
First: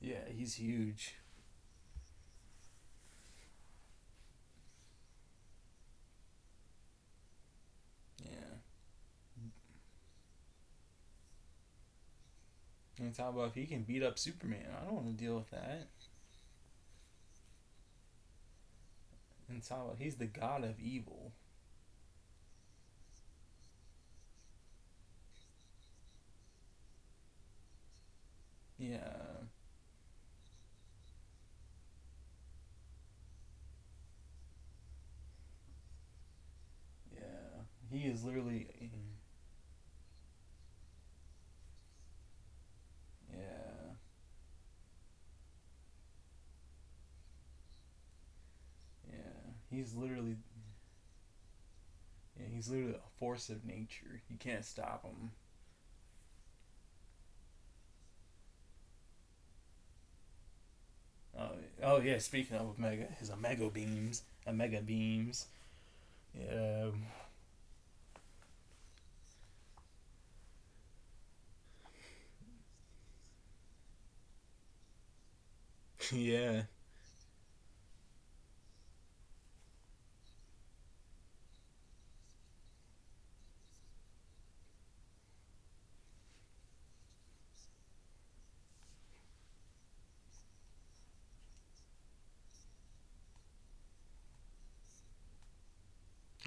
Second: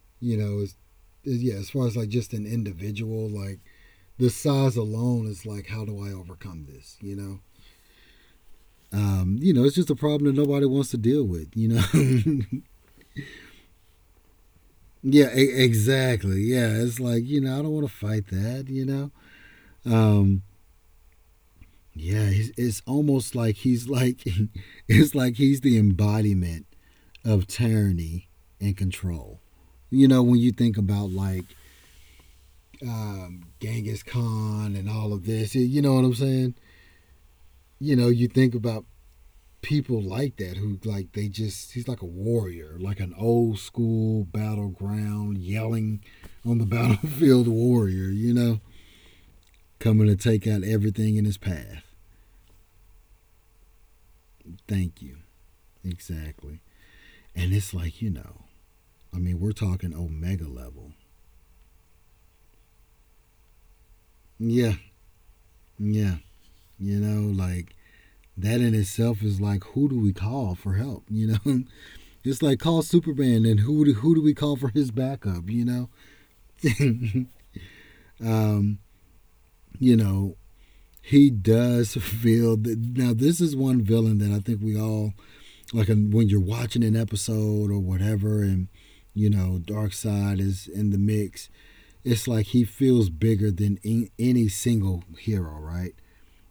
Yeah, You he's know, it's, huge. Yeah. As far as like just an individual, like the size alone is like, how do I overcome this? You know. Yeah, You know, it's just a problem that nobody wants to deal with. You know, and talk about if he can beat up Superman. I don't want to Yeah, deal with that. exactly. Yeah, it's like you know, I don't want to fight that. You know, And talk about he's the um, god of evil. yeah, it's almost like it's like he's the embodiment of tyranny and control. Yeah, You know, when you think about like Genghis Khan and all of this, you know what I'm saying? yeah, You know, he is you think literally. about people like that who like they just he's like a warrior, like an old Yeah, school battleground yelling on the battlefield warrior. You know yeah, he's coming to literally. take out everything in his path. Yeah, he's literally a force of nature. You can't Thank stop you. him. Exactly. And it's like, you know, I mean, we're talking omega level. Oh, yeah. Oh yeah. Speaking of Omega, his Omega beams, Yeah, Omega beams. yeah. Yeah, You know, like that in itself is like, who do we call for help? You know, it's like call Superman and who do we call for his backup? You yeah. know, um, you know, he does feel that now this is one villain that I think we all like when you're watching an episode or whatever and you know dark side is in the mix, it's like he feels bigger than any single hero, right?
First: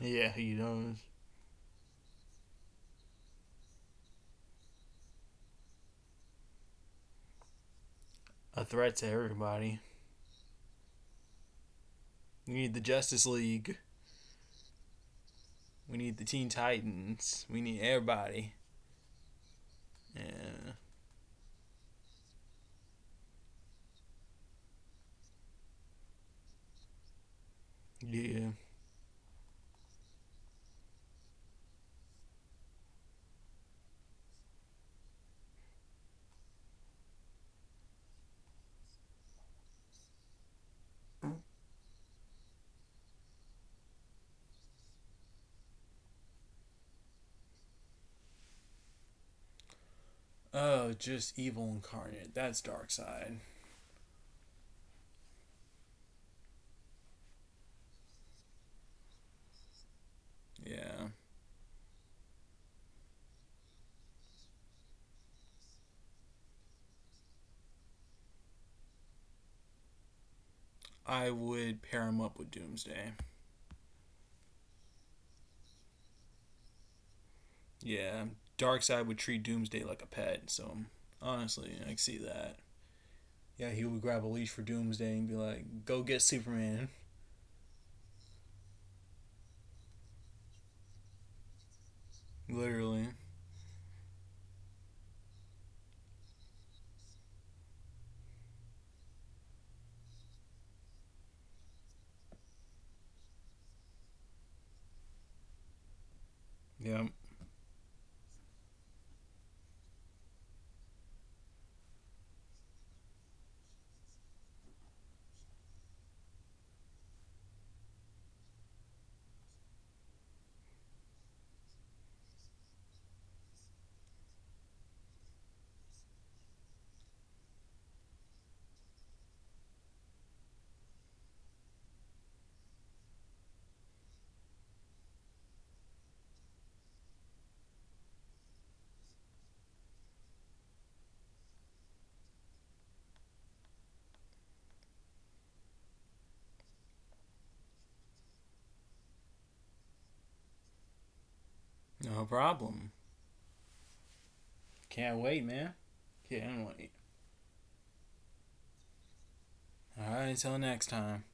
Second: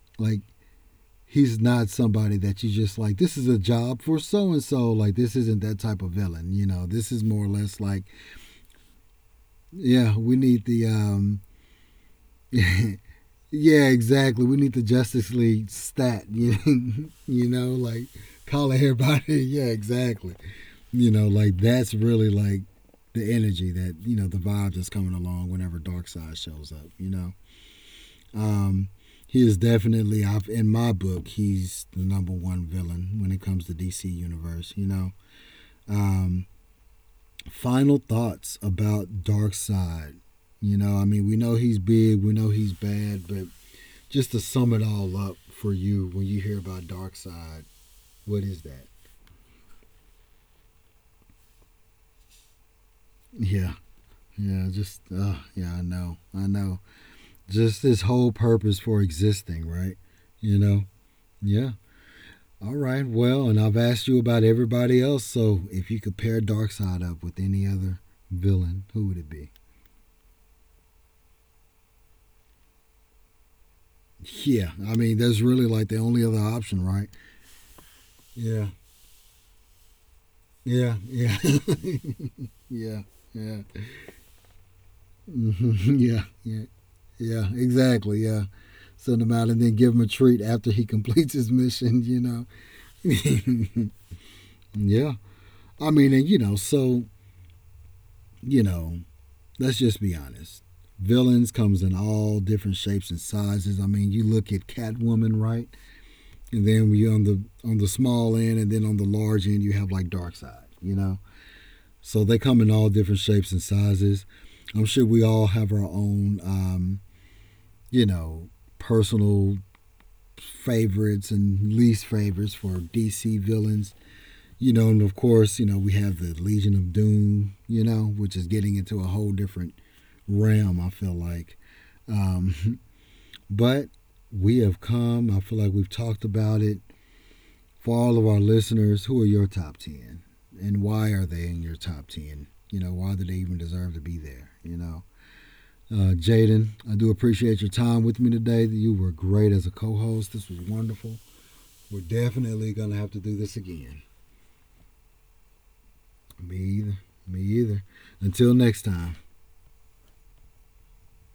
Yeah, Like he does. he's not somebody that you just like this is a job for so and so, like this isn't that type of villain, you know, this is more or less like A threat to everybody. yeah we need the We need the Justice League. yeah exactly we need the Justice League We need the stat. Teen You Titans. We know need like everybody. calling everybody. Yeah exactly Yeah. you know like that's really like the energy that you know the vibe that's coming along whenever Darkseid shows up, you know. Yeah. Um, he is definitely, I've, in my book, he's the number one villain when it comes to DC Universe. You know, um, final thoughts about Dark Side. You know, I mean, we know he's big, we know he's bad, but just to sum it all up for you, when you hear about Dark Side, what is that? Oh, just evil incarnate. That's dark side. Yeah, yeah, just yeah, I know, I know. Just his whole purpose for existing, right? You know, Yeah. yeah. All right, well, and I've asked you about everybody else, so if you could pair Darkseid up with any other villain, who would it be? I would pair him up with Doomsday. Yeah, I mean, that's really like the only other option, right? Yeah. Yeah, Dark side would treat Doomsday like a pet, so yeah, yeah, honestly, I can see that. yeah, yeah, Yeah, he would grab a leash for Doomsday and be Mhm, like, go get yeah, yeah, Superman. yeah, exactly, yeah. Send him out and then give him a treat after he completes his mission, you know? Literally. Yeah, I mean, and you know, so, you know, let's just be honest. Villains comes in all different shapes and sizes. I mean, you look at Catwoman, right? And then Yep. we on the small end, and then on the large end, you have like Darkseid. You know, so they come in all different shapes and sizes. I'm sure we all have our own, you know, personal favorites and least favorites for DC villains. You know, and of course, you know, we have the Legion of Doom, you know, which is getting into a whole different realm, I feel like. Um, but we have come, I feel like we've talked about it. For all of our listeners, who are your top 10 and why are they in your top 10? You know, why do they even deserve to be there? You know, Jaden, I do appreciate your time with me today. You were great as a co host. This was wonderful. We're No definitely going problem. to have to do this again. Can't wait, man. Me Can't wait. either. Me either. Until next time. All right, until next time.